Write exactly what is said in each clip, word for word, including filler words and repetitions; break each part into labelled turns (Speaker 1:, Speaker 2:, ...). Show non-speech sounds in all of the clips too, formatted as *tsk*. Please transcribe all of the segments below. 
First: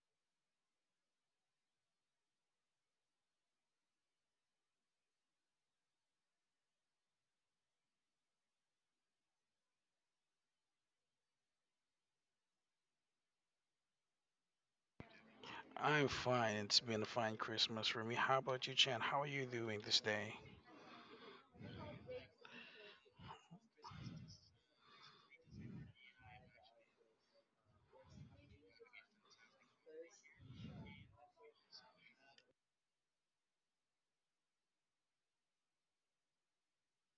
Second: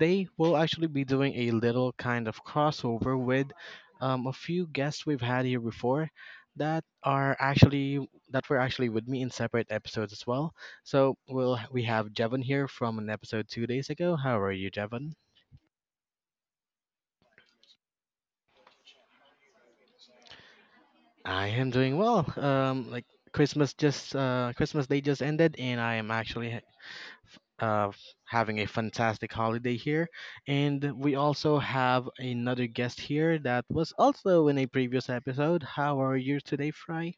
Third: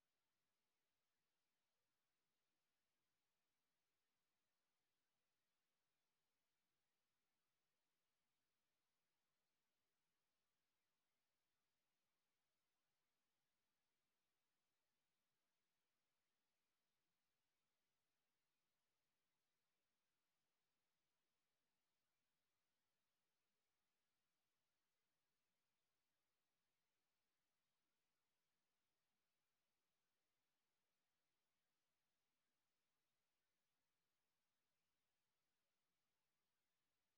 Speaker 1: today we'll actually be doing a little kind of crossover with um, a few guests we've had here before that are actually that were actually with me in separate episodes as well. So we'll we have Jevon here from an episode two days ago. How are you, Jevon?
Speaker 2: I'm fine. It's been a fine Christmas for me. How about you, Chan? How are you doing this day?
Speaker 1: I am doing well. Um, like Christmas just uh, Christmas Day just ended, and I am actually uh, having a fantastic holiday here. And we also have another guest here that was also in a previous episode. How are you today, Fry?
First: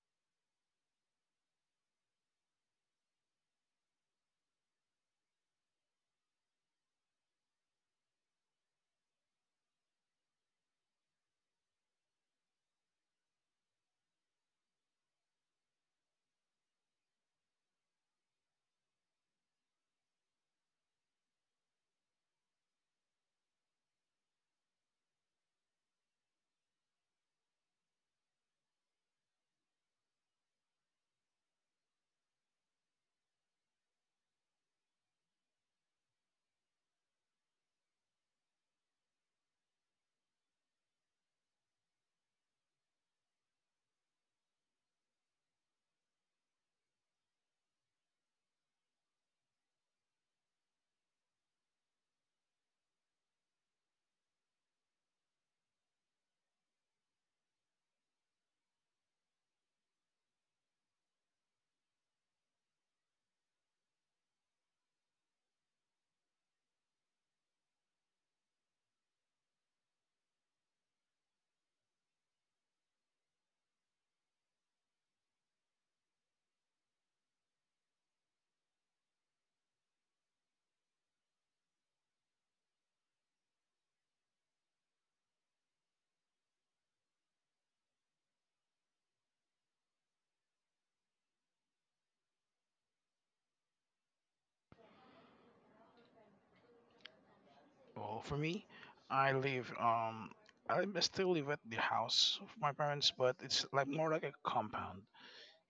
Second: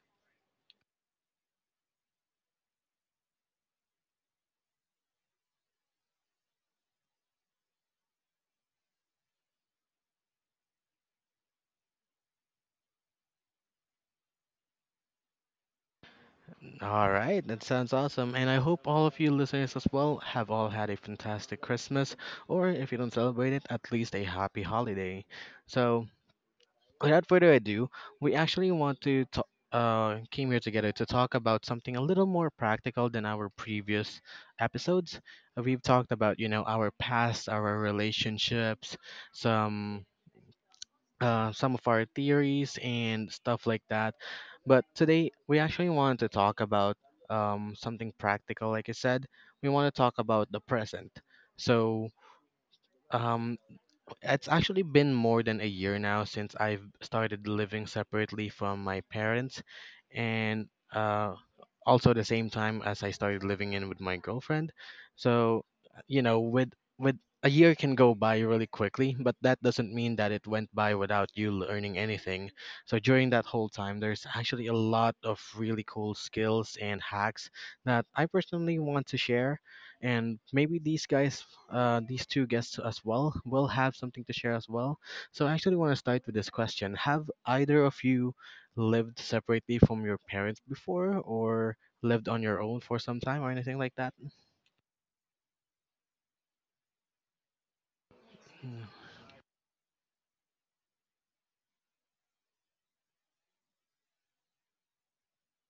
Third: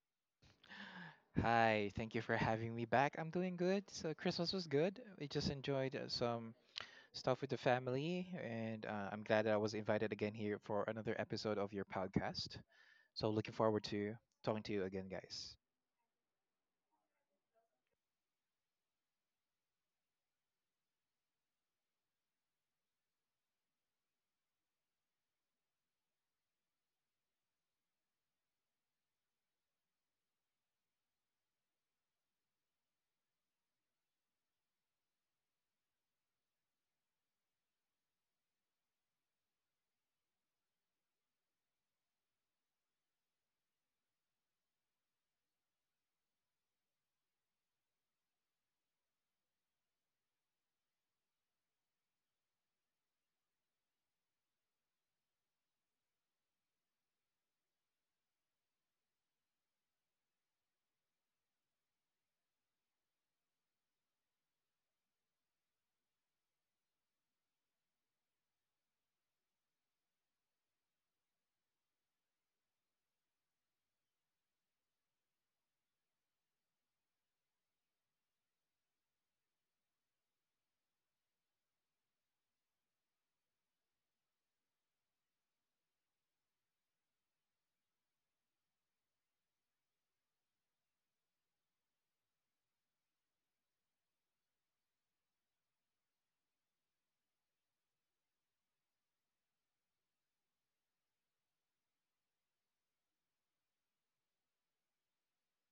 Speaker 3: Hi, thank you for having me back. I'm doing good. So Christmas was good. We just enjoyed uh, some stuff with the family, and uh, I'm glad that I was invited again here for another episode of your podcast. So looking forward to talking to you again, guys.
Speaker 1: All right, that sounds awesome. And I hope all of you listeners as well have all had a fantastic Christmas, or if you don't celebrate it, at least a happy holiday. So, without further ado, we actually want to ta- uh, came here together to talk about something a little more practical than our previous episodes. Uh, We've talked about, you know, our past, our relationships, some uh, some of our theories and stuff like that. But today, we actually want to talk about um, something practical. Like I said, we want to talk about the present. So, um, it's actually been more than a year now since I've started living separately from my parents, and uh, also the same time as I started living in with my girlfriend. So, uh, you know, with with a year can go by really quickly, but that doesn't mean that it went by without you learning anything. So during that whole time, there's actually a lot of really cool skills and hacks that I personally want to share and maybe these guys uh, these two guests as well will have something to share as well. So I actually want to start with this question. Have either of you lived separately from your parents before or lived on your own for some time or anything like that?
Speaker 2: Well, for me,
Speaker 1: Mm.
Speaker 2: I live um I m- still live at the house of my parents, but it's like more like a compound.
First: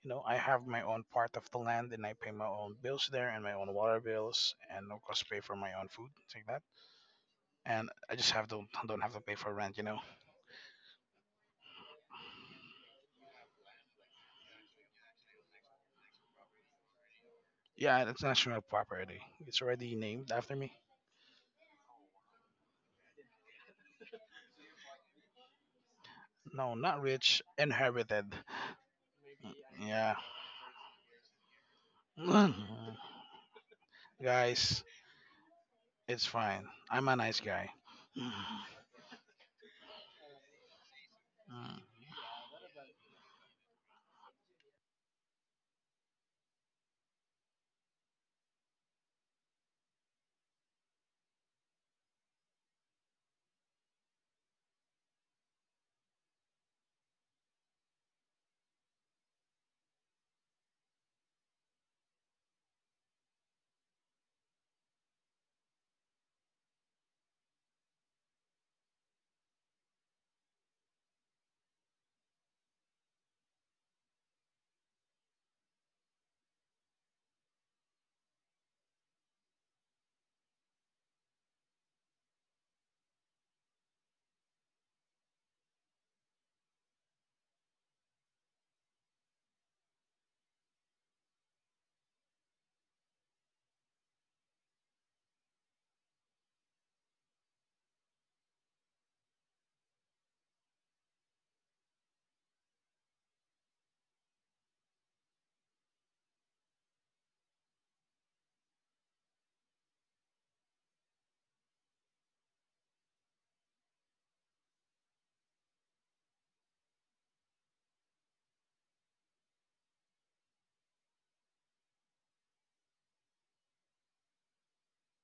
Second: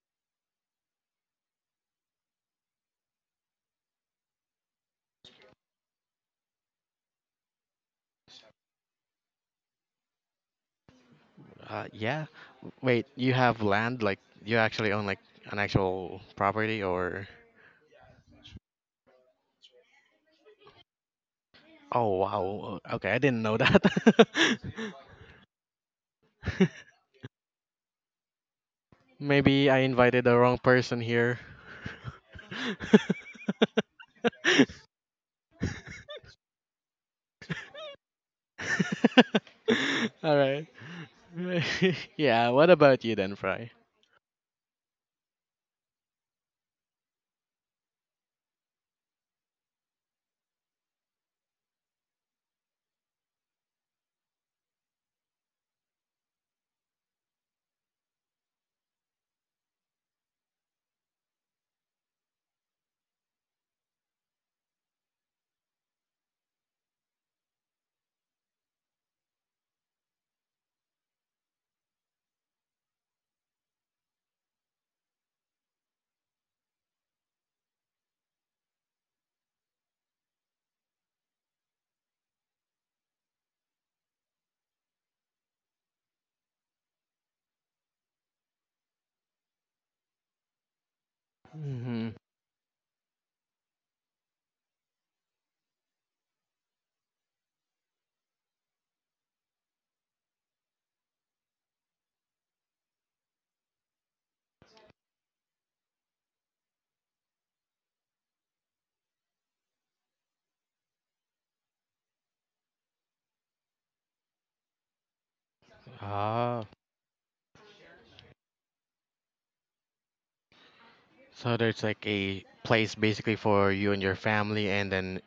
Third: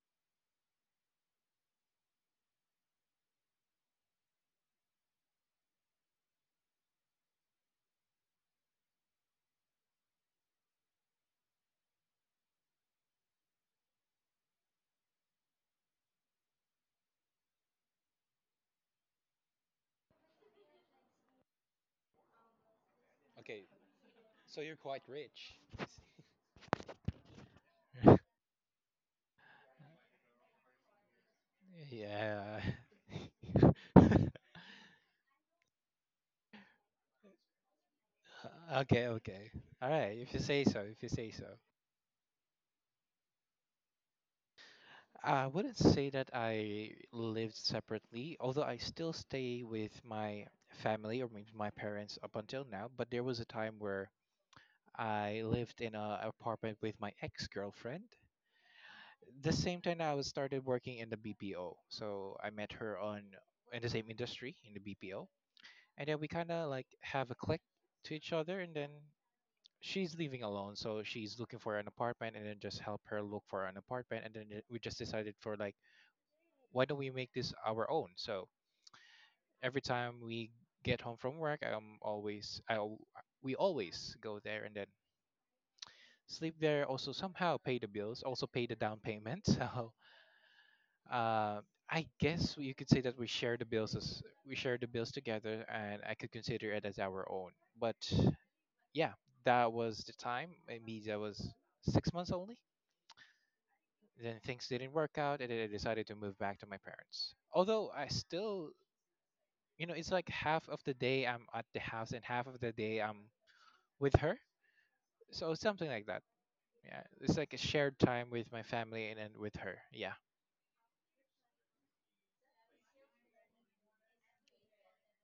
Speaker 2: You know, I have my own part of the land, and I pay my own bills there, and my own water bills, and of course pay for my own food, things like that. And I just have to don't have to pay for rent, you know.
Speaker 1: Uh, yeah. Wait, you have land? Like, you actually own like an actual property or?
Speaker 2: Yeah, it's national property. It's already named after me.
Speaker 1: Oh, wow. Okay, I didn't know
Speaker 3: Okay,
Speaker 1: that.
Speaker 3: so you're quite rich.
Speaker 2: No,
Speaker 1: *laughs*
Speaker 2: not rich,
Speaker 3: *laughs*
Speaker 2: inherited.
Speaker 1: Maybe I
Speaker 2: Yeah.
Speaker 1: invited the wrong person here.
Speaker 3: Yeah.
Speaker 2: *laughs*
Speaker 3: *laughs*
Speaker 2: Guys,
Speaker 1: *laughs*
Speaker 2: it's fine. I'm a nice guy. *sighs*
Speaker 3: Okay, okay. All right,
Speaker 1: *laughs*
Speaker 3: if
Speaker 1: All
Speaker 3: you say
Speaker 1: right.
Speaker 3: so, if you say so.
Speaker 2: Mm. Mm.
Speaker 1: *laughs* yeah. What about you then, Fry?
Speaker 3: I wouldn't say that I lived separately, although I still stay with my family or maybe my parents up until now. But there was a time where I lived in an apartment with my ex girlfriend. The same time I was started working in the B P O, so I met her on in the same industry in the B P O, and then we kind of like have a click to each other, and then she's living alone, so she's looking for an apartment, and then just help her look for an apartment, and then it- we just decided for like why don't we make this our own? So every time we get home from work, I'm always I al- we always go there and then sleep there. Also somehow pay the bills, also pay the down payment. *laughs* So uh, I
Speaker 1: Mm-hmm.
Speaker 3: guess you could say that we share the bills as we share the bills together, and I could consider it as our own. But yeah, that was the time. Maybe that was six months only. Then things didn't work out, and then I decided to move back to my parents. Although I still you know, it's like half of the day I'm at the house and half of the day I'm with her. So something like that.
Speaker 1: Ah,
Speaker 3: Yeah, it's like a shared time with my family and then with her. Yeah.
Speaker 1: so there's like a place basically for you and your family, and then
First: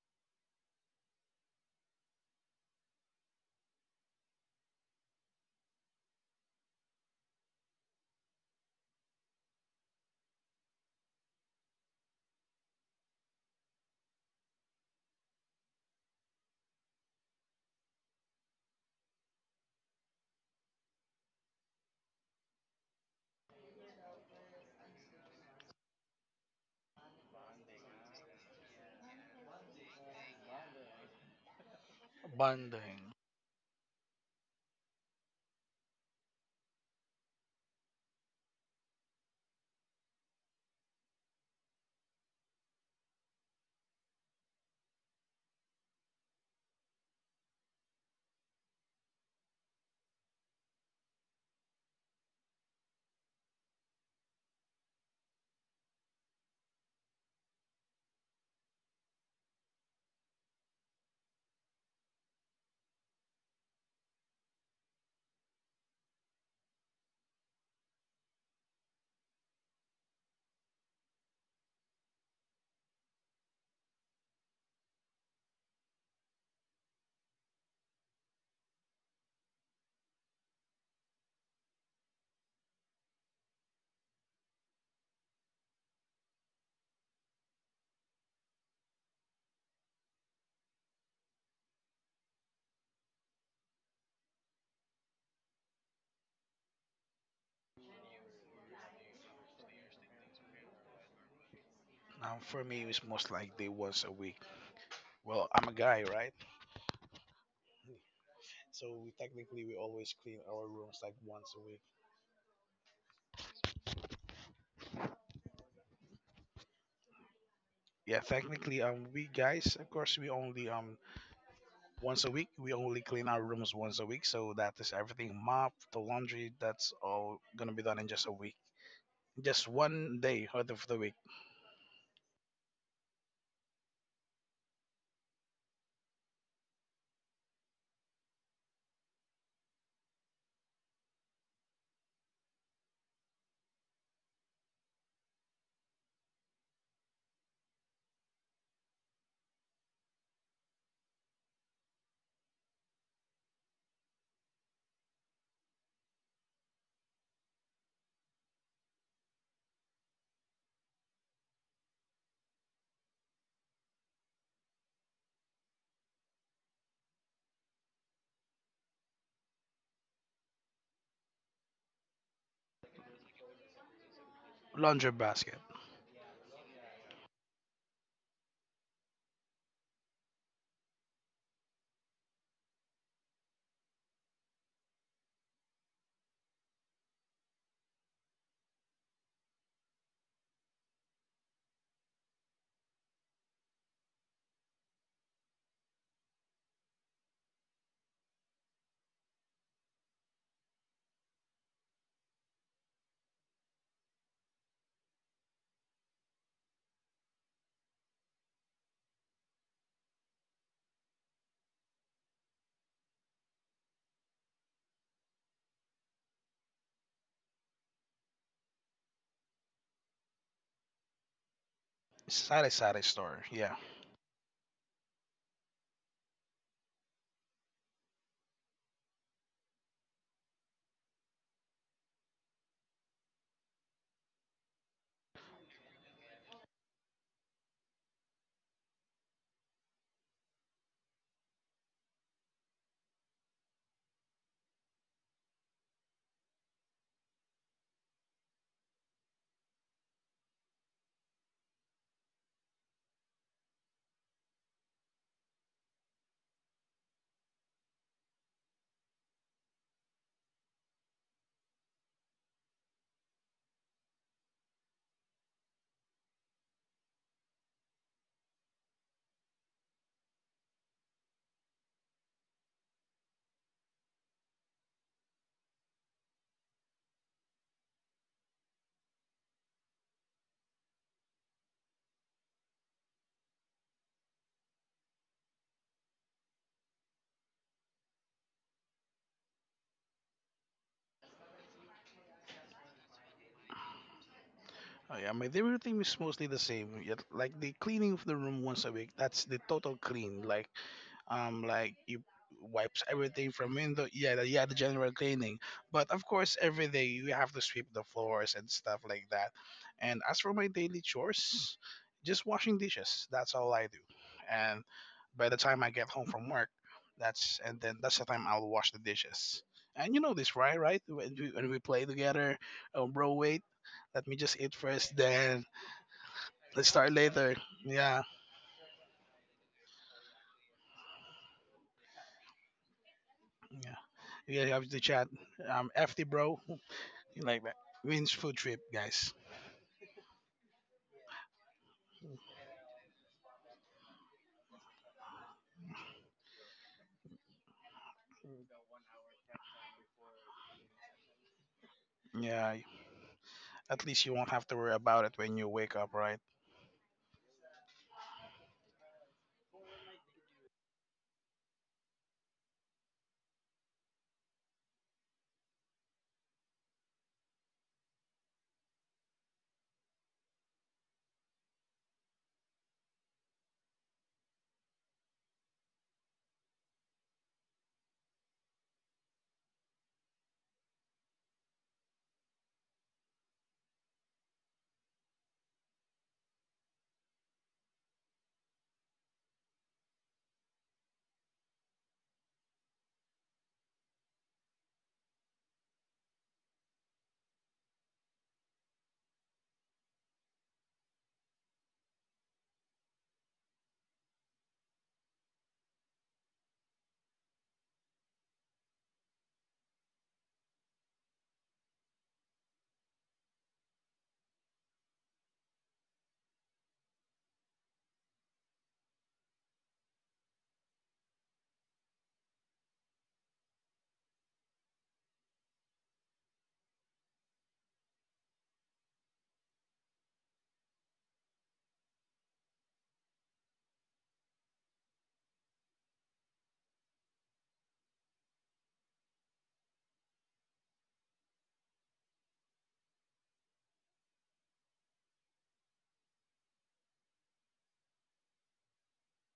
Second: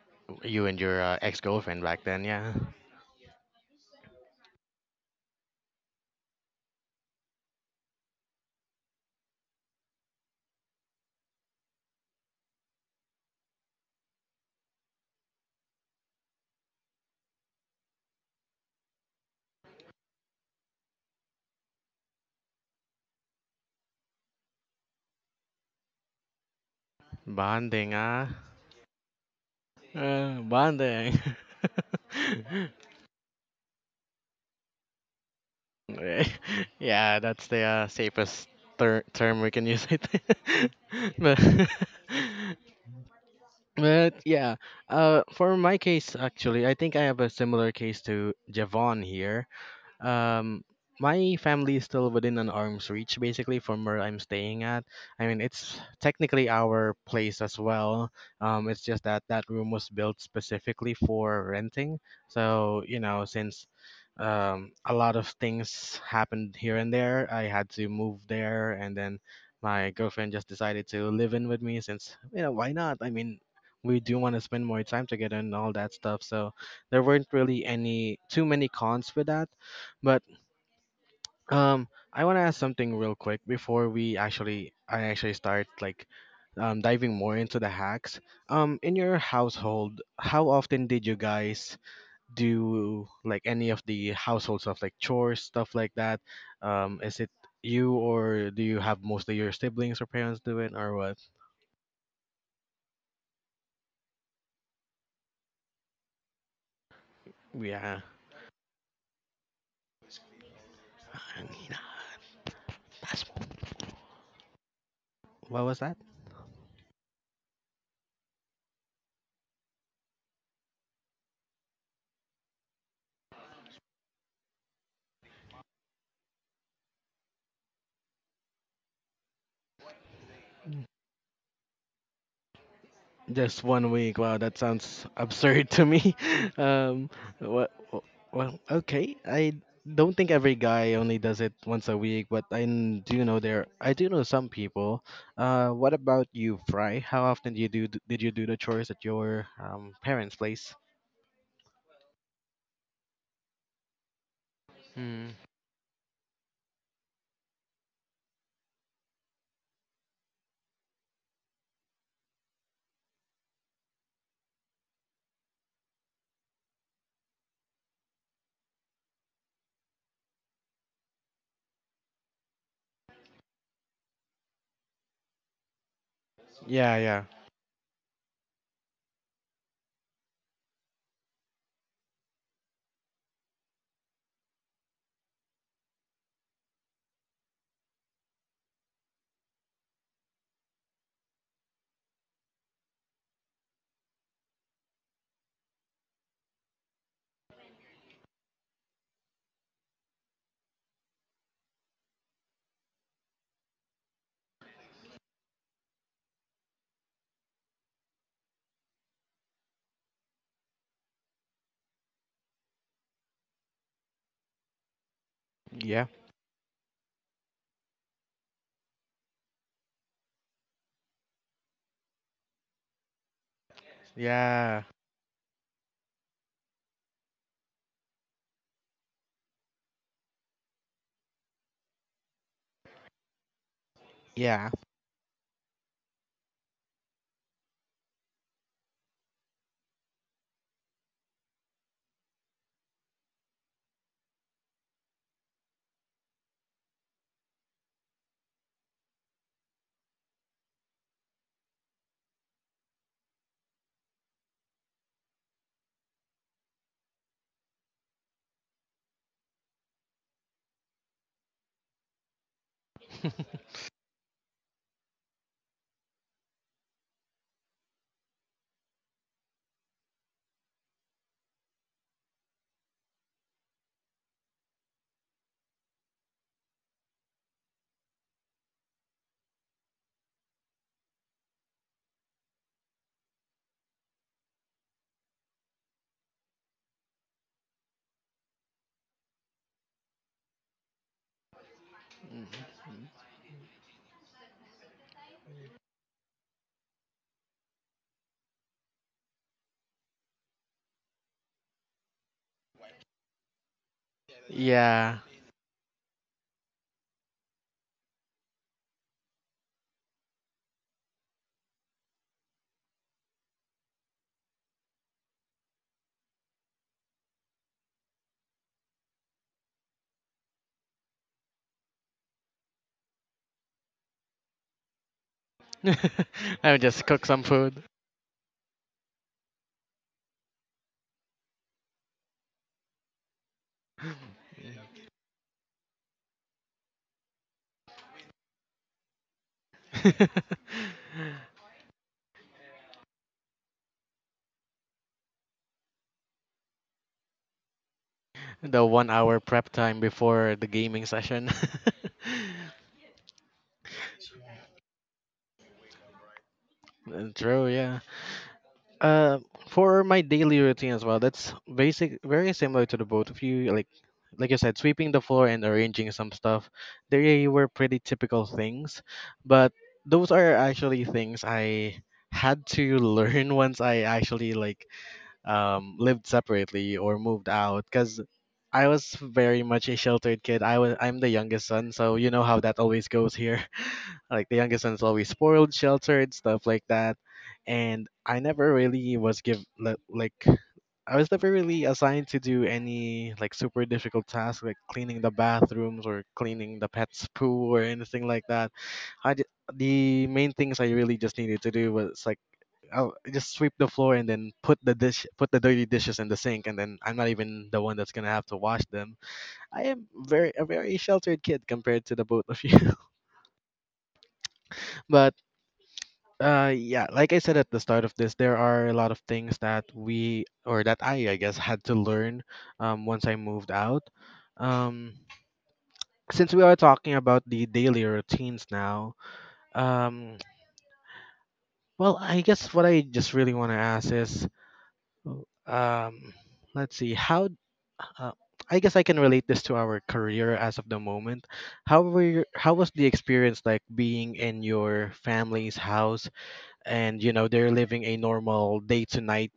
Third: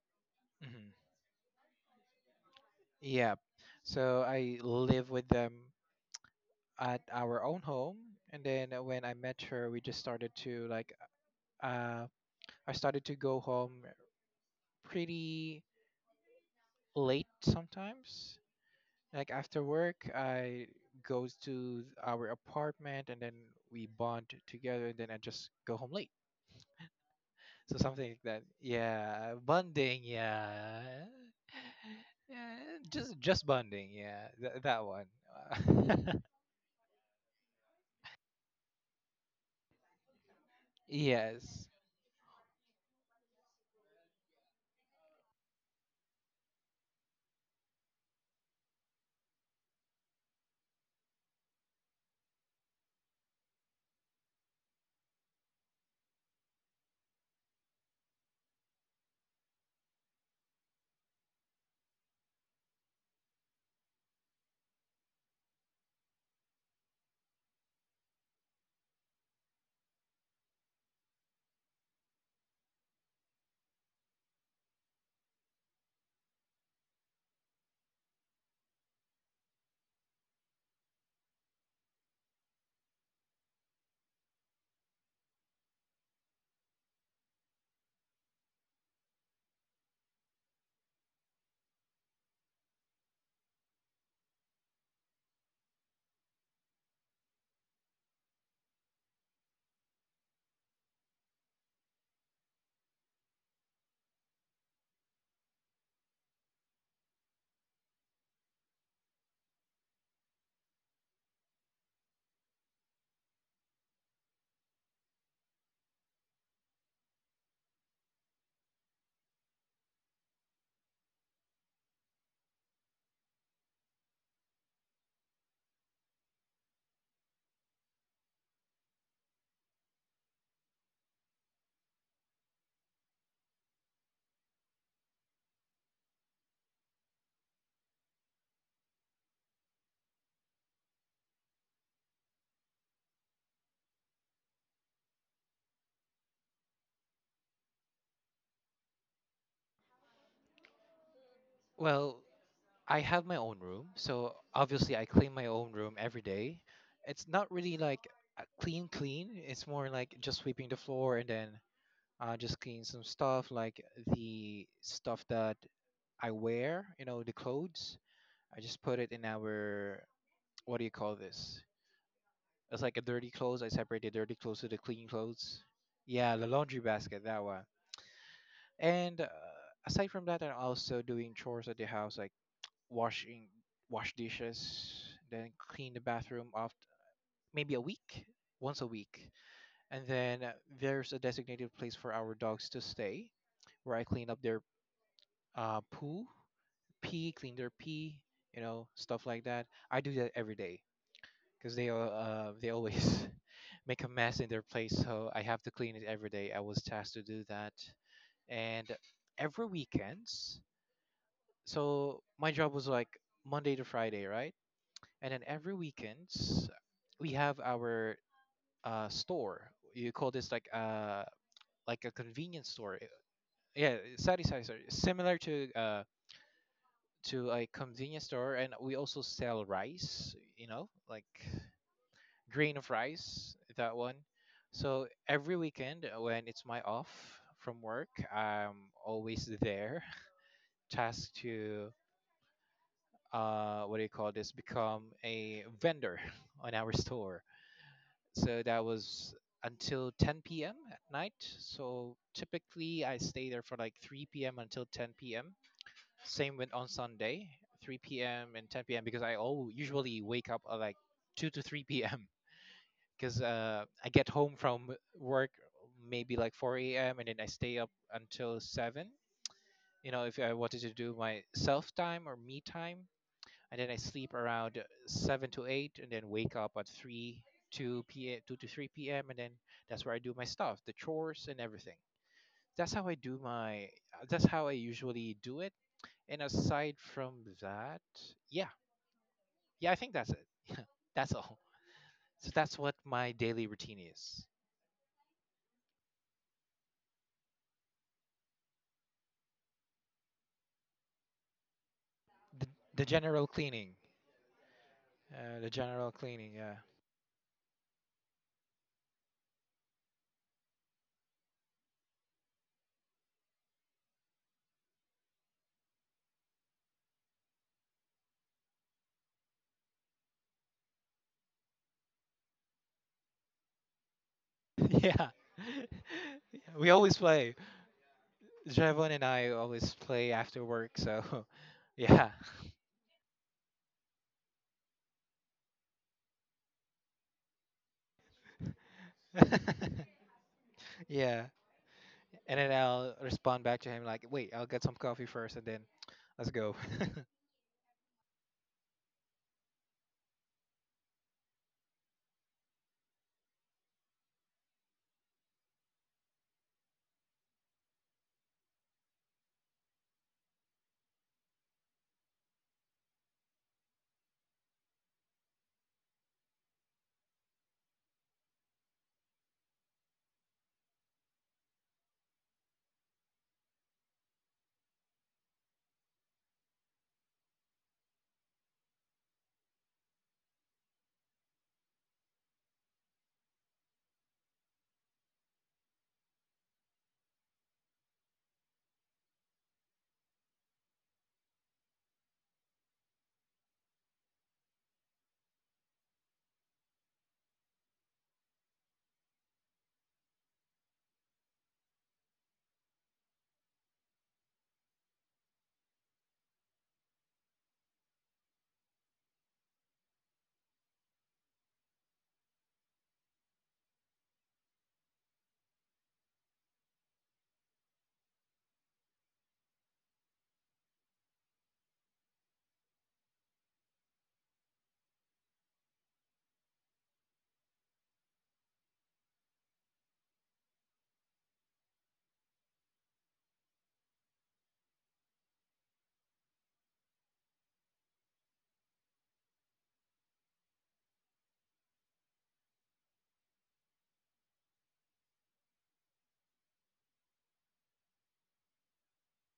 Speaker 1: you and
Speaker 3: hmm
Speaker 1: your uh, ex-girlfriend back then. Yeah,
Speaker 3: Yeah. So I live with them at our own home, and then uh, when I met her, we just started to like. Uh, I started to go home pretty late sometimes. Like after work, I goes to our apartment and then we bond together and then I just go home late. So
Speaker 1: bonding.
Speaker 3: something like
Speaker 1: Ah.
Speaker 3: that. Yeah, bonding.
Speaker 1: Uh,
Speaker 3: Yeah,
Speaker 1: bonding. *laughs*
Speaker 3: yeah,
Speaker 2: Bonding.
Speaker 3: just just bonding. Yeah, Th- that one.
Speaker 1: Eh. *laughs* Yeah, that's the uh, safest ter- term we can use, I think.
Speaker 3: *laughs*
Speaker 1: *laughs* But
Speaker 3: Yes.
Speaker 1: *laughs* but yeah, uh, for my case, actually, I think I have a similar case to Javon here. Um, my family is still within an arm's reach, basically, from where I'm staying at. I mean, it's technically our place as well. Um, it's just that that room was built specifically for renting. So, you know, since um, a lot of things happened here and there, I had to move there, and then my girlfriend just decided to live in with me since, you know, why not? I mean, we do want to spend more time together and all that stuff. So, there weren't really any too many cons with that, but um, I want to ask something real quick before we actually I actually start like um, diving more into the hacks. Um, in your household, how often did you guys do like any of the household stuff, like chores, stuff like that? Um, is it you, or do you have mostly your siblings or parents do it, or what?
Speaker 2: Um, for me, it's most likely once a week. Well, I'm a guy, right?
Speaker 1: Yeah.
Speaker 2: So we technically we always clean our rooms like once a week.
Speaker 1: What was that?
Speaker 2: Yeah, technically, um, we guys, of course, we only um once a week. We only clean our rooms once a week, so that is everything, mop, the laundry. That's all gonna be done in just a week, just one day out of the week.
Speaker 1: Just one week. Wow, that sounds absurd to me. *laughs* Um, what? Well, okay. I don't think every guy only does it once a week, but I n- do know there. I do know some people. Uh, what about you, Fry? How often do you do? Did you do the chores at your um parents' place?
Speaker 3: Well, I have my own room, so obviously I
Speaker 1: Hmm.
Speaker 3: clean my own room every day. It's not really like a clean clean. It's more like just sweeping the floor and then uh, just clean some stuff like the stuff that I wear. You know, the clothes. I just put it in our what do you call this? It's like a dirty clothes. I separate the dirty clothes to the clean
Speaker 2: Laundry basket,
Speaker 3: clothes. Yeah, the laundry
Speaker 1: Yeah, yeah,
Speaker 3: basket, that one. And uh, aside from that, I'm also doing chores at the house, like washing, wash dishes, then clean the bathroom off maybe a week, once a week. And then uh, there's a designated place for our dogs to stay, where I clean up their uh, poo, pee, clean their pee, you know, stuff like that. I do that every day, because they al- uh, they always *laughs* make a mess in their place. So I have to clean it every day. I was tasked to do that, and every weekends. So my job was like Monday to Friday, right? And then every
Speaker 1: yeah,
Speaker 3: weekends we have our uh, store. You call this like uh like a convenience
Speaker 2: sari
Speaker 3: store?
Speaker 2: sari store. Yeah.
Speaker 3: Yeah, sorry, sorry, sorry.
Speaker 1: yeah,
Speaker 3: Similar to uh to a convenience store, and we also sell rice. You know, like grain of rice, that one.
Speaker 1: yeah.
Speaker 3: So every weekend uh, when it's my off from work, I'm always there, *laughs* tasked to uh, what do you call this? Become a vendor *laughs* on our store. So that was until ten p m at night. So typically I stay there for like three p m until ten p m. Same went on Sunday, three p m and ten p m because I all usually wake up at like two to three p m because uh, I get home from work maybe like four a m and then I stay up until seven. You know, if I wanted to do my self time or me time, and then I sleep around seven to eight and then wake up at three two p m two to three p m and then that's where I do my stuff, the chores and everything. That's how I do my that's how I usually do it. And aside from that, yeah. Yeah, I think that's it. *laughs* That's all. So
Speaker 1: Mm.
Speaker 3: that's what my daily routine is.
Speaker 2: Oh yeah, my daily routine is mostly the same. Yet, like the cleaning of the room once a week, that's the total clean. Like um like you
Speaker 3: The,
Speaker 2: wipes
Speaker 3: the general
Speaker 2: everything from
Speaker 3: cleaning.
Speaker 2: window, yeah the, yeah, the general
Speaker 1: Yeah.
Speaker 2: cleaning.
Speaker 3: Uh, the
Speaker 2: But
Speaker 3: general
Speaker 2: of
Speaker 3: cleaning,
Speaker 2: course
Speaker 3: yeah.
Speaker 2: every day you have to sweep the floors and stuff like that. And as for my daily chores, just washing dishes, that's all I do. And by the time I get home from work, that's and then that's the time I'll wash the dishes. And you know this, right right when we, when we play together, oh bro, wait, let me just eat
Speaker 3: *laughs*
Speaker 2: first,
Speaker 3: Yeah.
Speaker 2: then
Speaker 1: *laughs* I
Speaker 3: *laughs*
Speaker 1: would
Speaker 2: let's
Speaker 3: We
Speaker 1: just
Speaker 2: start
Speaker 3: always
Speaker 1: cook some
Speaker 3: play.
Speaker 2: later.
Speaker 1: food.
Speaker 2: Yeah,
Speaker 3: Javon and I always play after work, so *laughs* yeah.
Speaker 2: yeah we have to chat. um F T bro. Means food trip, guys.
Speaker 3: *laughs* Yeah.
Speaker 1: *laughs*
Speaker 3: And then I'll respond back to him like, wait, I'll get some coffee first and then *tsk* let's go.
Speaker 1: The one hour prep time before the gaming session. *laughs*
Speaker 2: Yeah, at least you won't have to worry about it when you wake up, right?
Speaker 1: Uh, True, yeah. Uh, for my daily routine as well, that's basic, very similar to the both of you. Like, like I said, sweeping the floor and arranging some stuff. They were pretty typical things, but those are actually things I had to learn *laughs* once I actually like um, lived separately or moved out, because I was very much a sheltered kid. I was I'm the youngest son, so you know how that always goes here. *laughs* Like the youngest son is always spoiled, sheltered, stuff like that. And I never really was give li- like I was never really assigned to do any like super difficult tasks like cleaning the bathrooms or cleaning the pet's poo or anything like that. I ju- the main things I really just needed to do was like I'll just sweep the floor and then put the dish, put the dirty dishes in the sink, and then I'm not even the one that's gonna have to wash them. I am very a very sheltered kid compared to the both of you. *laughs* But uh, yeah, like I said at the start of this, there are a lot of things that we or that I, I guess, had to learn um, once I moved out. Um, since we are talking about the daily routines now, um, well, I guess what I just really want to ask is, um, let's see, how Uh, I guess I can relate this to our career as of the moment. How were your, how was the experience like being in your family's house, and you know they're living a normal day to night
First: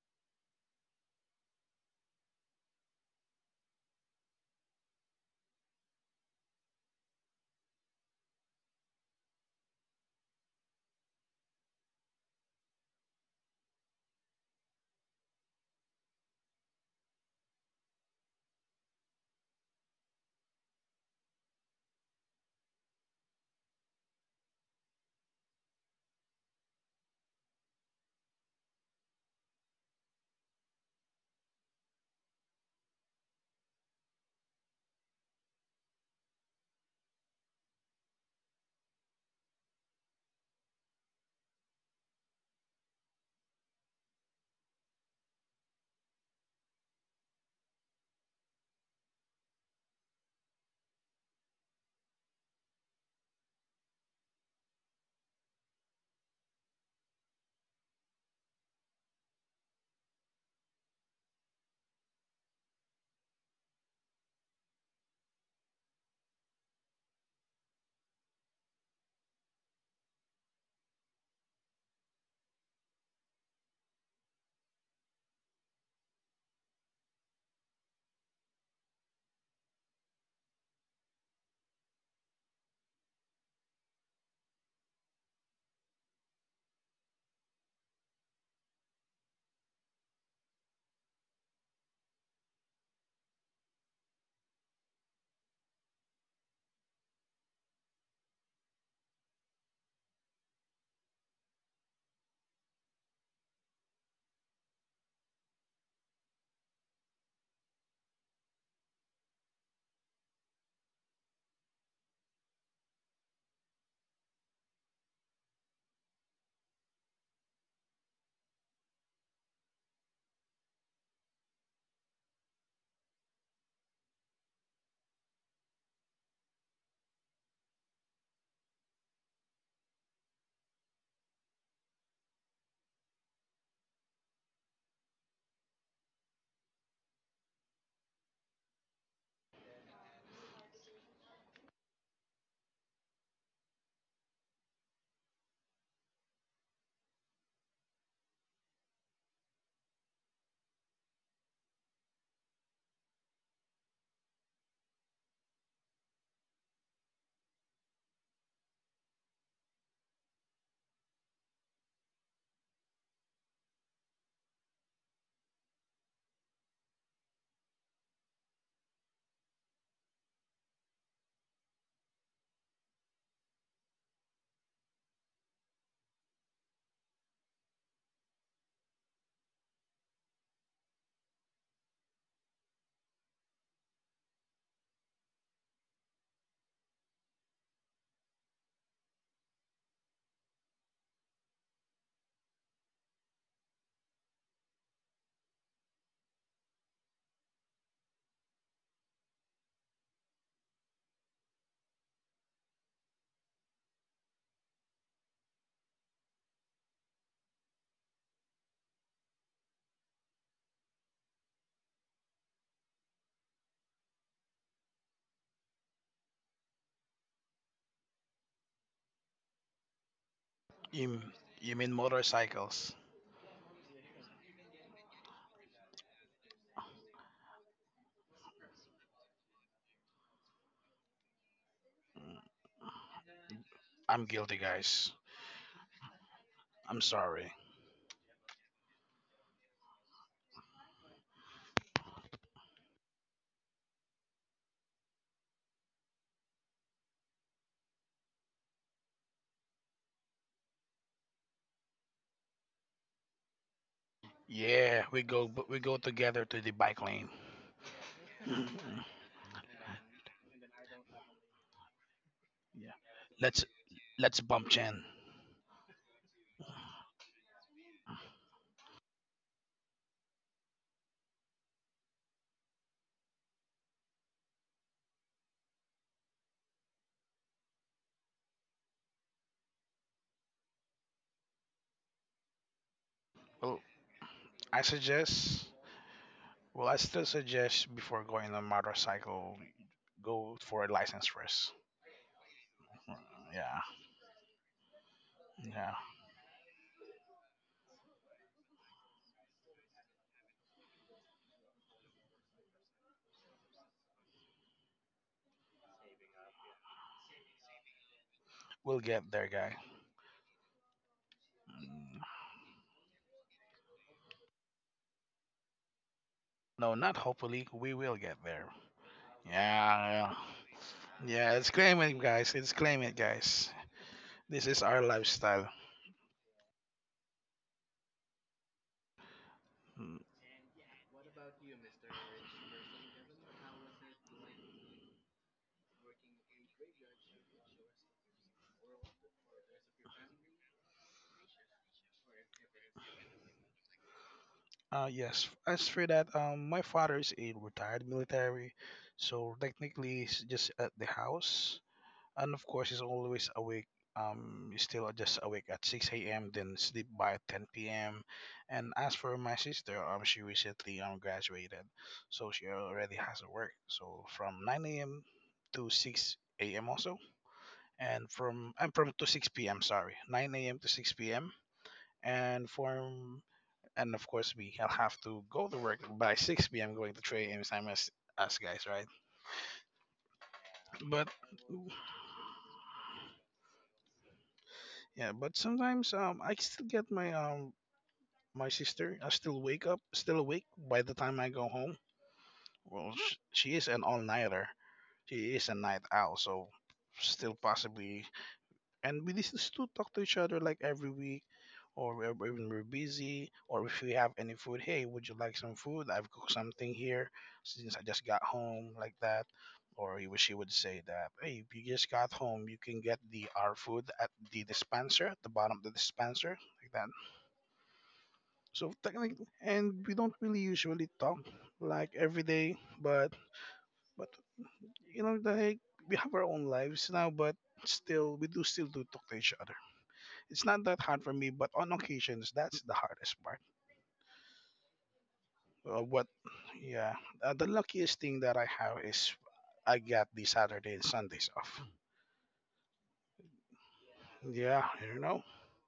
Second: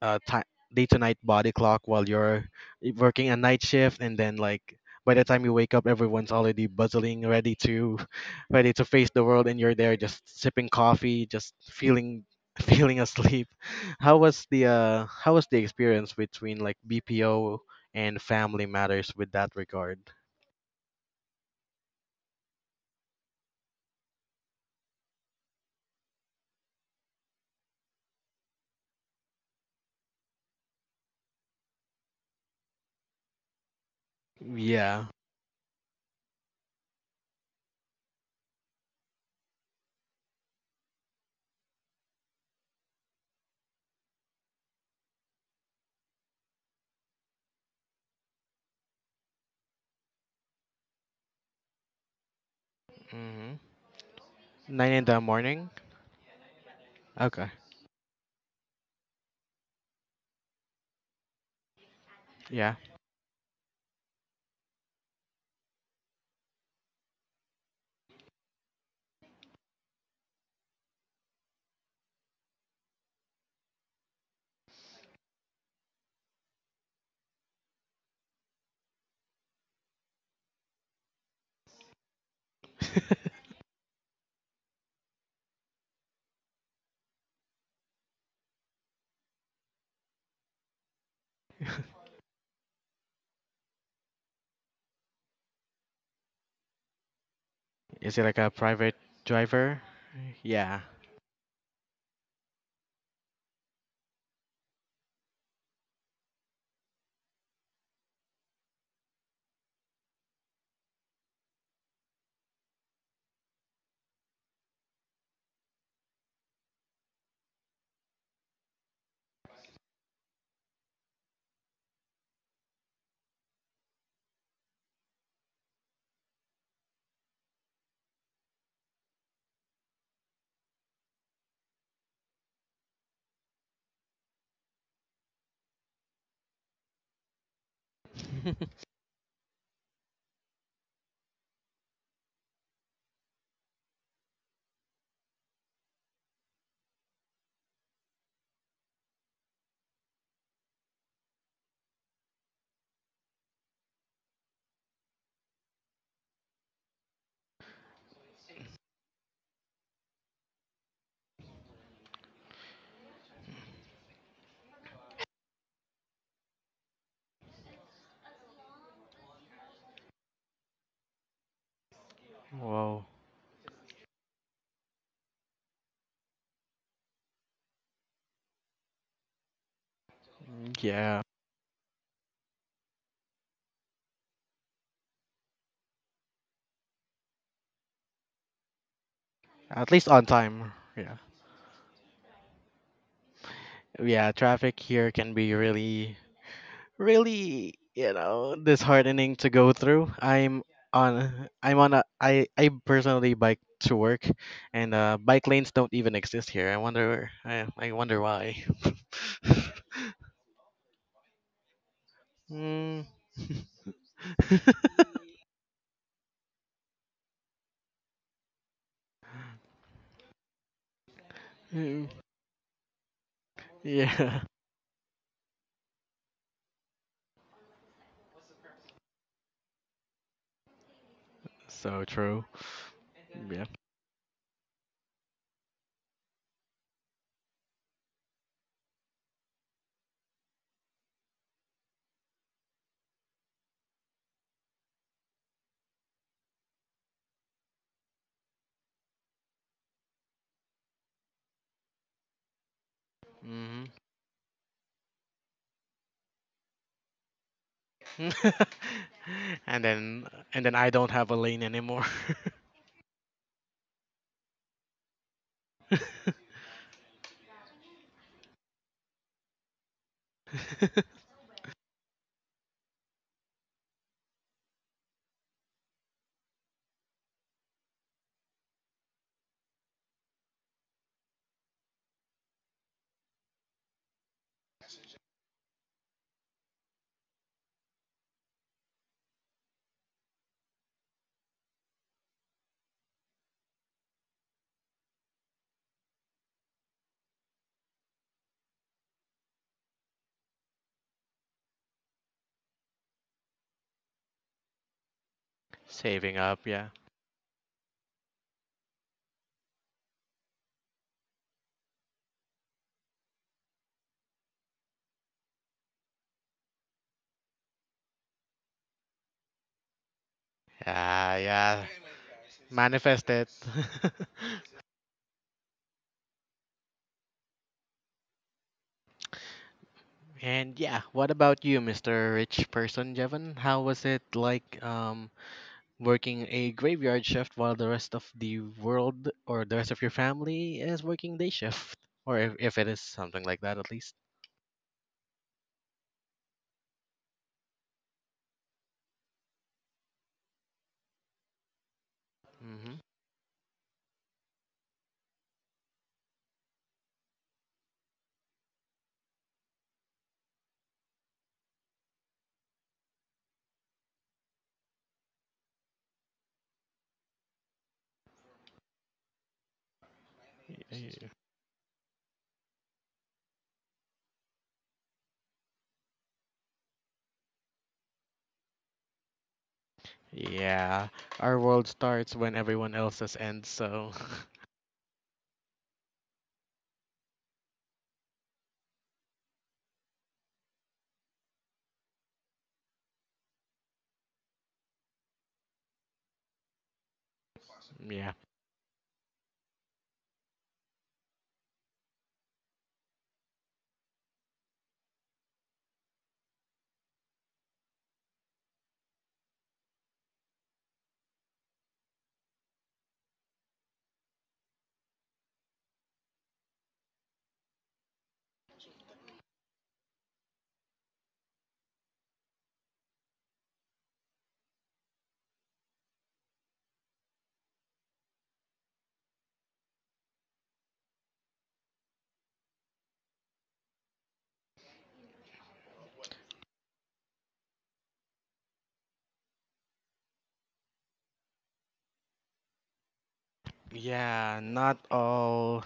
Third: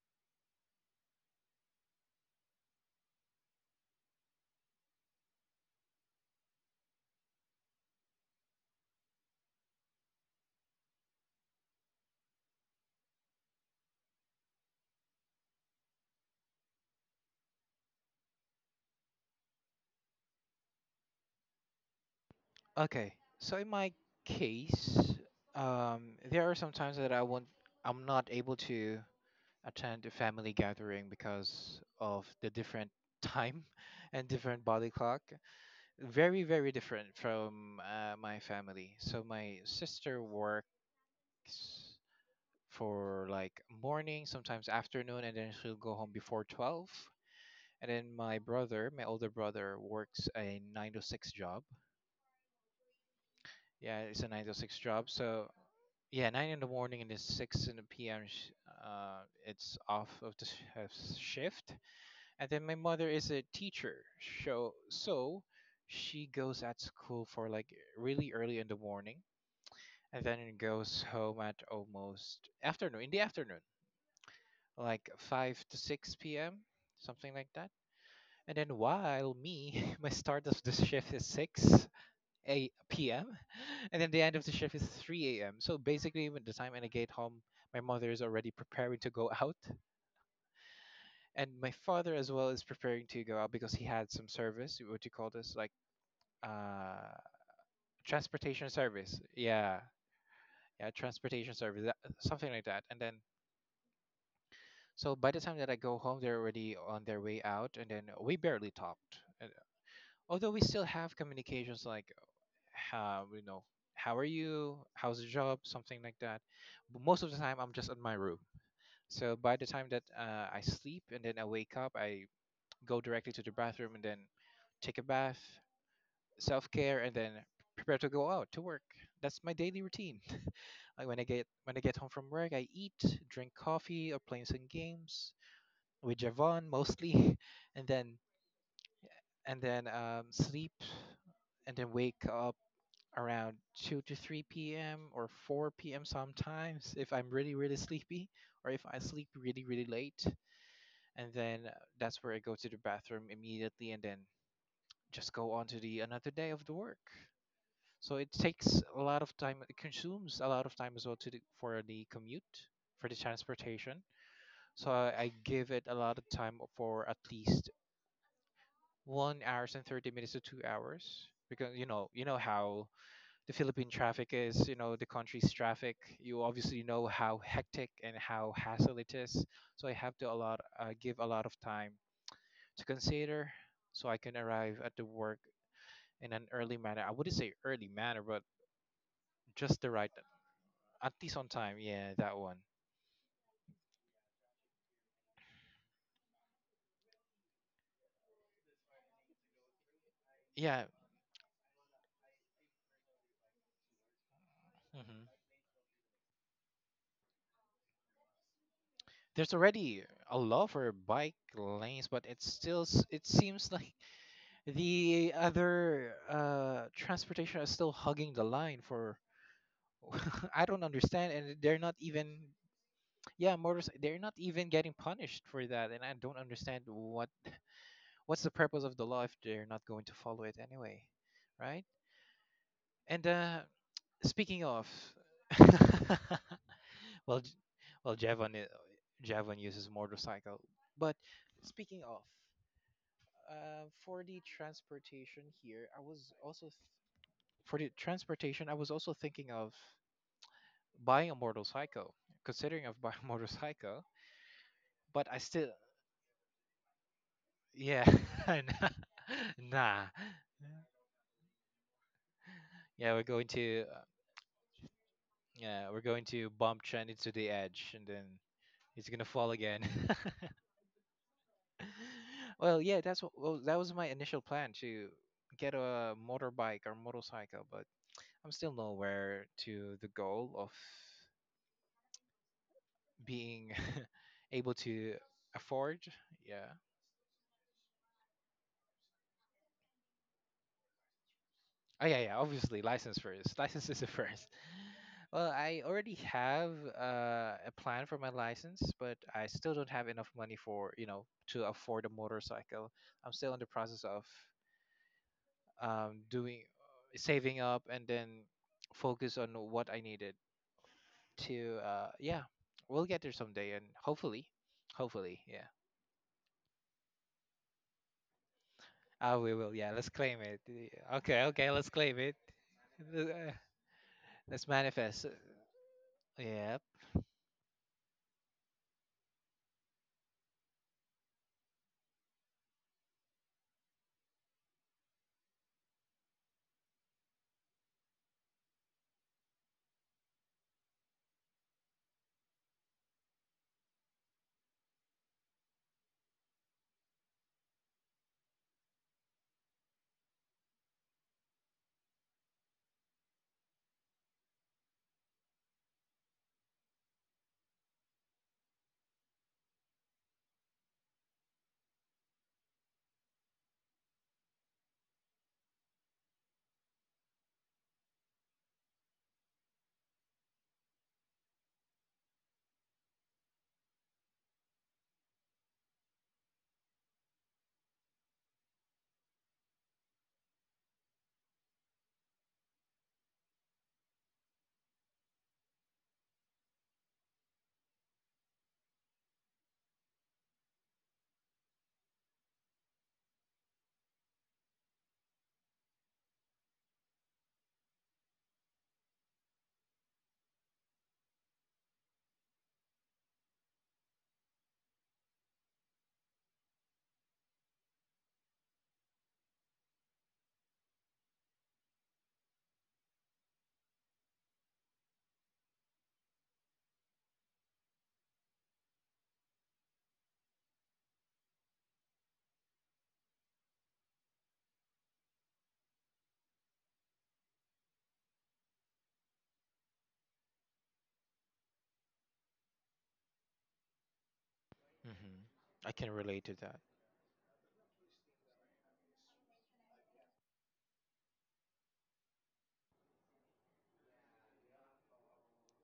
Speaker 1: uh ti day to night body clock, while you're working a night shift, and then like by the time you wake up everyone's already bustling, ready to *laughs* ready to face the world, and you're there just sipping coffee, just feeling *laughs* feeling asleep? How was the uh how was the experience between like BPO and family matters with that regard?
Speaker 3: *laughs* Okay. So in my case, um, there are some times that I want I'm not able to attend a family gathering because of the different time *laughs* and different body
Speaker 1: Yeah.
Speaker 3: clock. Very very different from uh, my family. So my sister works for like morning sometimes afternoon and then she'll go home before twelve, and then my brother my older brother works a nine to six job.
Speaker 1: Hmm.
Speaker 3: Yeah, it's a nine to six
Speaker 1: nine in
Speaker 3: job.
Speaker 1: the
Speaker 3: So
Speaker 1: morning
Speaker 3: yeah, nine in the morning and then
Speaker 1: Okay.
Speaker 3: six in the pm sh- uh, it's off of the sh- uh, shift. And then my
Speaker 1: Yeah.
Speaker 3: mother is a teacher, so so she goes at school for like really early in the morning and then it goes home at almost afternoon in the afternoon, like five to six p.m, something like that. And then while me, *laughs* my start of the shift is six a p m,
Speaker 1: *laughs*
Speaker 3: *laughs* and then the end of the shift is three a.m. So basically when the time and I get home, my mother is already preparing to go out, and my father as well is preparing to go out because he had some service. What do you call this, like uh
Speaker 1: Is it like a
Speaker 3: transportation
Speaker 1: private
Speaker 3: service?
Speaker 1: driver?
Speaker 3: Yeah,
Speaker 1: Yeah.
Speaker 3: yeah, transportation service, that- something like that. And then so by the time that I go home, they're already on their way out, and then we barely talked. Uh, Although we still have communications like, how, you know, how are you? How's the job? Something like that. But most of the time, I'm just in my room. So by the time that uh, I sleep and then I wake up, I go directly to the bathroom and then take a bath, self care, and then prepare to go out to work. That's my daily routine. *laughs* Like when I get when I get home from work, I eat, drink coffee, or play some games with Javon mostly, *laughs* and then
Speaker 1: *laughs*
Speaker 3: and then um, sleep, and then wake up around two to three p.m. or four p.m. sometimes if I'm really really sleepy or if I sleep really really late, and then uh, that's where I go to the bathroom immediately, and then just go on to the another day of the work. So it takes a lot of time. It consumes a lot of time as well to the, for the commute, for the transportation. So I, I give it a lot of time for at least one hours and thirty minutes to two hours, because you know you know how
Speaker 1: Wow.
Speaker 3: the philippine traffic is, you know, the country's traffic, you obviously know how hectic and how hassle it is. So I have to a lot
Speaker 1: Mm.
Speaker 3: uh, give
Speaker 1: Yeah.
Speaker 3: a lot of time to consider so I can arrive at the work in an early manner. I wouldn't say early manner but just the
Speaker 1: At least
Speaker 3: right
Speaker 1: on time.
Speaker 3: at
Speaker 1: Yeah.
Speaker 3: least on time. Yeah, that one.
Speaker 1: Yeah, traffic here can be really, really, you know, disheartening to go through. I'm
Speaker 3: Yeah.
Speaker 1: on I'm on a I I personally bike to work, and uh
Speaker 3: hmm
Speaker 1: bike lanes don't even exist here. I wonder I I wonder why.
Speaker 3: there's already
Speaker 1: *laughs*
Speaker 3: a law for bike lanes but it's still
Speaker 1: Mm.
Speaker 3: s- it seems like
Speaker 1: *laughs*
Speaker 3: the other uh, transportation is still hugging the line for. *laughs* I don't
Speaker 2: You,
Speaker 3: understand, and
Speaker 2: you
Speaker 3: they're not
Speaker 2: mean
Speaker 1: Mm.
Speaker 3: even.
Speaker 2: motorcycles?
Speaker 3: Yeah, motors. They're not
Speaker 1: Yeah.
Speaker 3: even getting punished for that, and I don't understand what what's the purpose of the law if they're not going to follow it anyway, right?
Speaker 1: So true.
Speaker 3: And uh,
Speaker 1: Yeah.
Speaker 2: I'm guilty,
Speaker 3: speaking of,
Speaker 2: guys.
Speaker 3: *laughs*
Speaker 2: I'm
Speaker 3: well, J-
Speaker 2: sorry.
Speaker 3: well, Javon, i- Javon uses motorcycle, but speaking of, uh, for the transportation here, I was also for the transportation, I was also thinking of buying a motorcycle, considering of buying a *laughs*
Speaker 1: Hmm.
Speaker 3: motorcycle.
Speaker 2: Yeah, we
Speaker 3: But I
Speaker 2: go
Speaker 3: still,
Speaker 2: but we go together to the bike lane.
Speaker 3: yeah, *laughs*
Speaker 2: *laughs*
Speaker 3: nah,
Speaker 2: yeah,
Speaker 1: *laughs* and
Speaker 3: nah.
Speaker 1: then and then I don't have a lane anymore.
Speaker 3: Yeah, we're going
Speaker 2: let's
Speaker 3: to, uh,
Speaker 2: let's bump Chen.
Speaker 3: yeah, we're going
Speaker 1: *laughs*
Speaker 3: to bump Chen into the edge, and then he's gonna fall again.
Speaker 1: *laughs*
Speaker 3: *laughs* Well, yeah, that's what, well, that was my initial plan to get a motorbike or motorcycle, but I'm still nowhere to the goal of being
Speaker 2: Well,
Speaker 3: *laughs* able
Speaker 2: I
Speaker 3: to
Speaker 2: suggest.
Speaker 3: afford. Yeah,
Speaker 2: Well, I still suggest, before going on motorcycle, go for a license first.
Speaker 3: oh yeah, yeah. Obviously, license first.
Speaker 2: Yeah,
Speaker 3: License is the first. *laughs* Well, I
Speaker 2: yeah,
Speaker 3: already have uh, a plan for my license, but I still don't have enough money for you know to afford a motorcycle. I'm still in the process of um,
Speaker 1: Saving
Speaker 3: doing
Speaker 1: up, yeah.
Speaker 3: uh, saving up and then
Speaker 2: we'll get
Speaker 3: focus
Speaker 2: there,
Speaker 3: on
Speaker 2: guy.
Speaker 3: what I needed to. Uh, yeah, we'll get there someday, and hopefully, hopefully, yeah.
Speaker 2: No, not hopefully. We will get there.
Speaker 3: Ah, we will. Yeah, let's
Speaker 2: Yeah, yeah.
Speaker 3: claim it. Yeah,
Speaker 1: Yeah,
Speaker 3: okay,
Speaker 2: Yeah,
Speaker 3: okay,
Speaker 2: it's
Speaker 1: yeah.
Speaker 3: let's
Speaker 2: claim
Speaker 3: claim
Speaker 2: it,
Speaker 3: it.
Speaker 2: guys.
Speaker 3: *laughs*
Speaker 2: It's claim it,
Speaker 1: Manifest it.
Speaker 2: guys.
Speaker 3: Let's
Speaker 2: This is our
Speaker 3: manifest.
Speaker 2: lifestyle.
Speaker 3: Yep.
Speaker 2: Mm.
Speaker 1: *laughs* And yeah, what about you, mister Rich Person Jevon? How was it like um working a graveyard shift while the rest of the world or the rest of your family is working day shift? Or if, if it is something like that at least.
Speaker 2: Uh, yes. As for that, um, my father is a retired military, so technically he's just at the house. And of course
Speaker 1: Hmm.
Speaker 2: he's always awake, um he's still just awake at six a m., then sleep by ten p m. And as for my sister, um she recently um graduated, so she already has to work, so from nine a m. to six a m. also, and from I'm from to six p m., sorry, nine a m. to six p m. and from and of course we I'll have to go to work by six p m. going to three a m., same as us guys, right?
Speaker 1: Yeah.
Speaker 2: But
Speaker 1: Our world starts when everyone else's ends, so
Speaker 2: yeah, but sometimes um I still get my um my sister. I still wake up, still awake by the time I go home. Well, sh- she is an all nighter. She is a night owl, so still possibly.
Speaker 1: *laughs* yeah.
Speaker 2: And we just used to talk to each other like every week, or we- or when we're busy, or if we have any food. Hey, would you like some food? I've cooked something here since I just got home, like that. Or he wish he would say that, hey, if you just got home, you can get the our food at the dispenser at the bottom of the dispenser, like that. So technically, and we don't really usually talk like every day, but but you know, like we have our own lives now, but still we do still do talk to each other. It's not that hard for me, but on occasions, that's the hardest part.
Speaker 3: Hmm, I
Speaker 2: Uh,
Speaker 3: can
Speaker 2: what,
Speaker 3: relate to that.
Speaker 2: yeah, uh, the luckiest thing that I have is I got the Saturday and Sundays off.
Speaker 1: Yeah,
Speaker 2: Yeah,
Speaker 1: not
Speaker 2: you know,
Speaker 1: all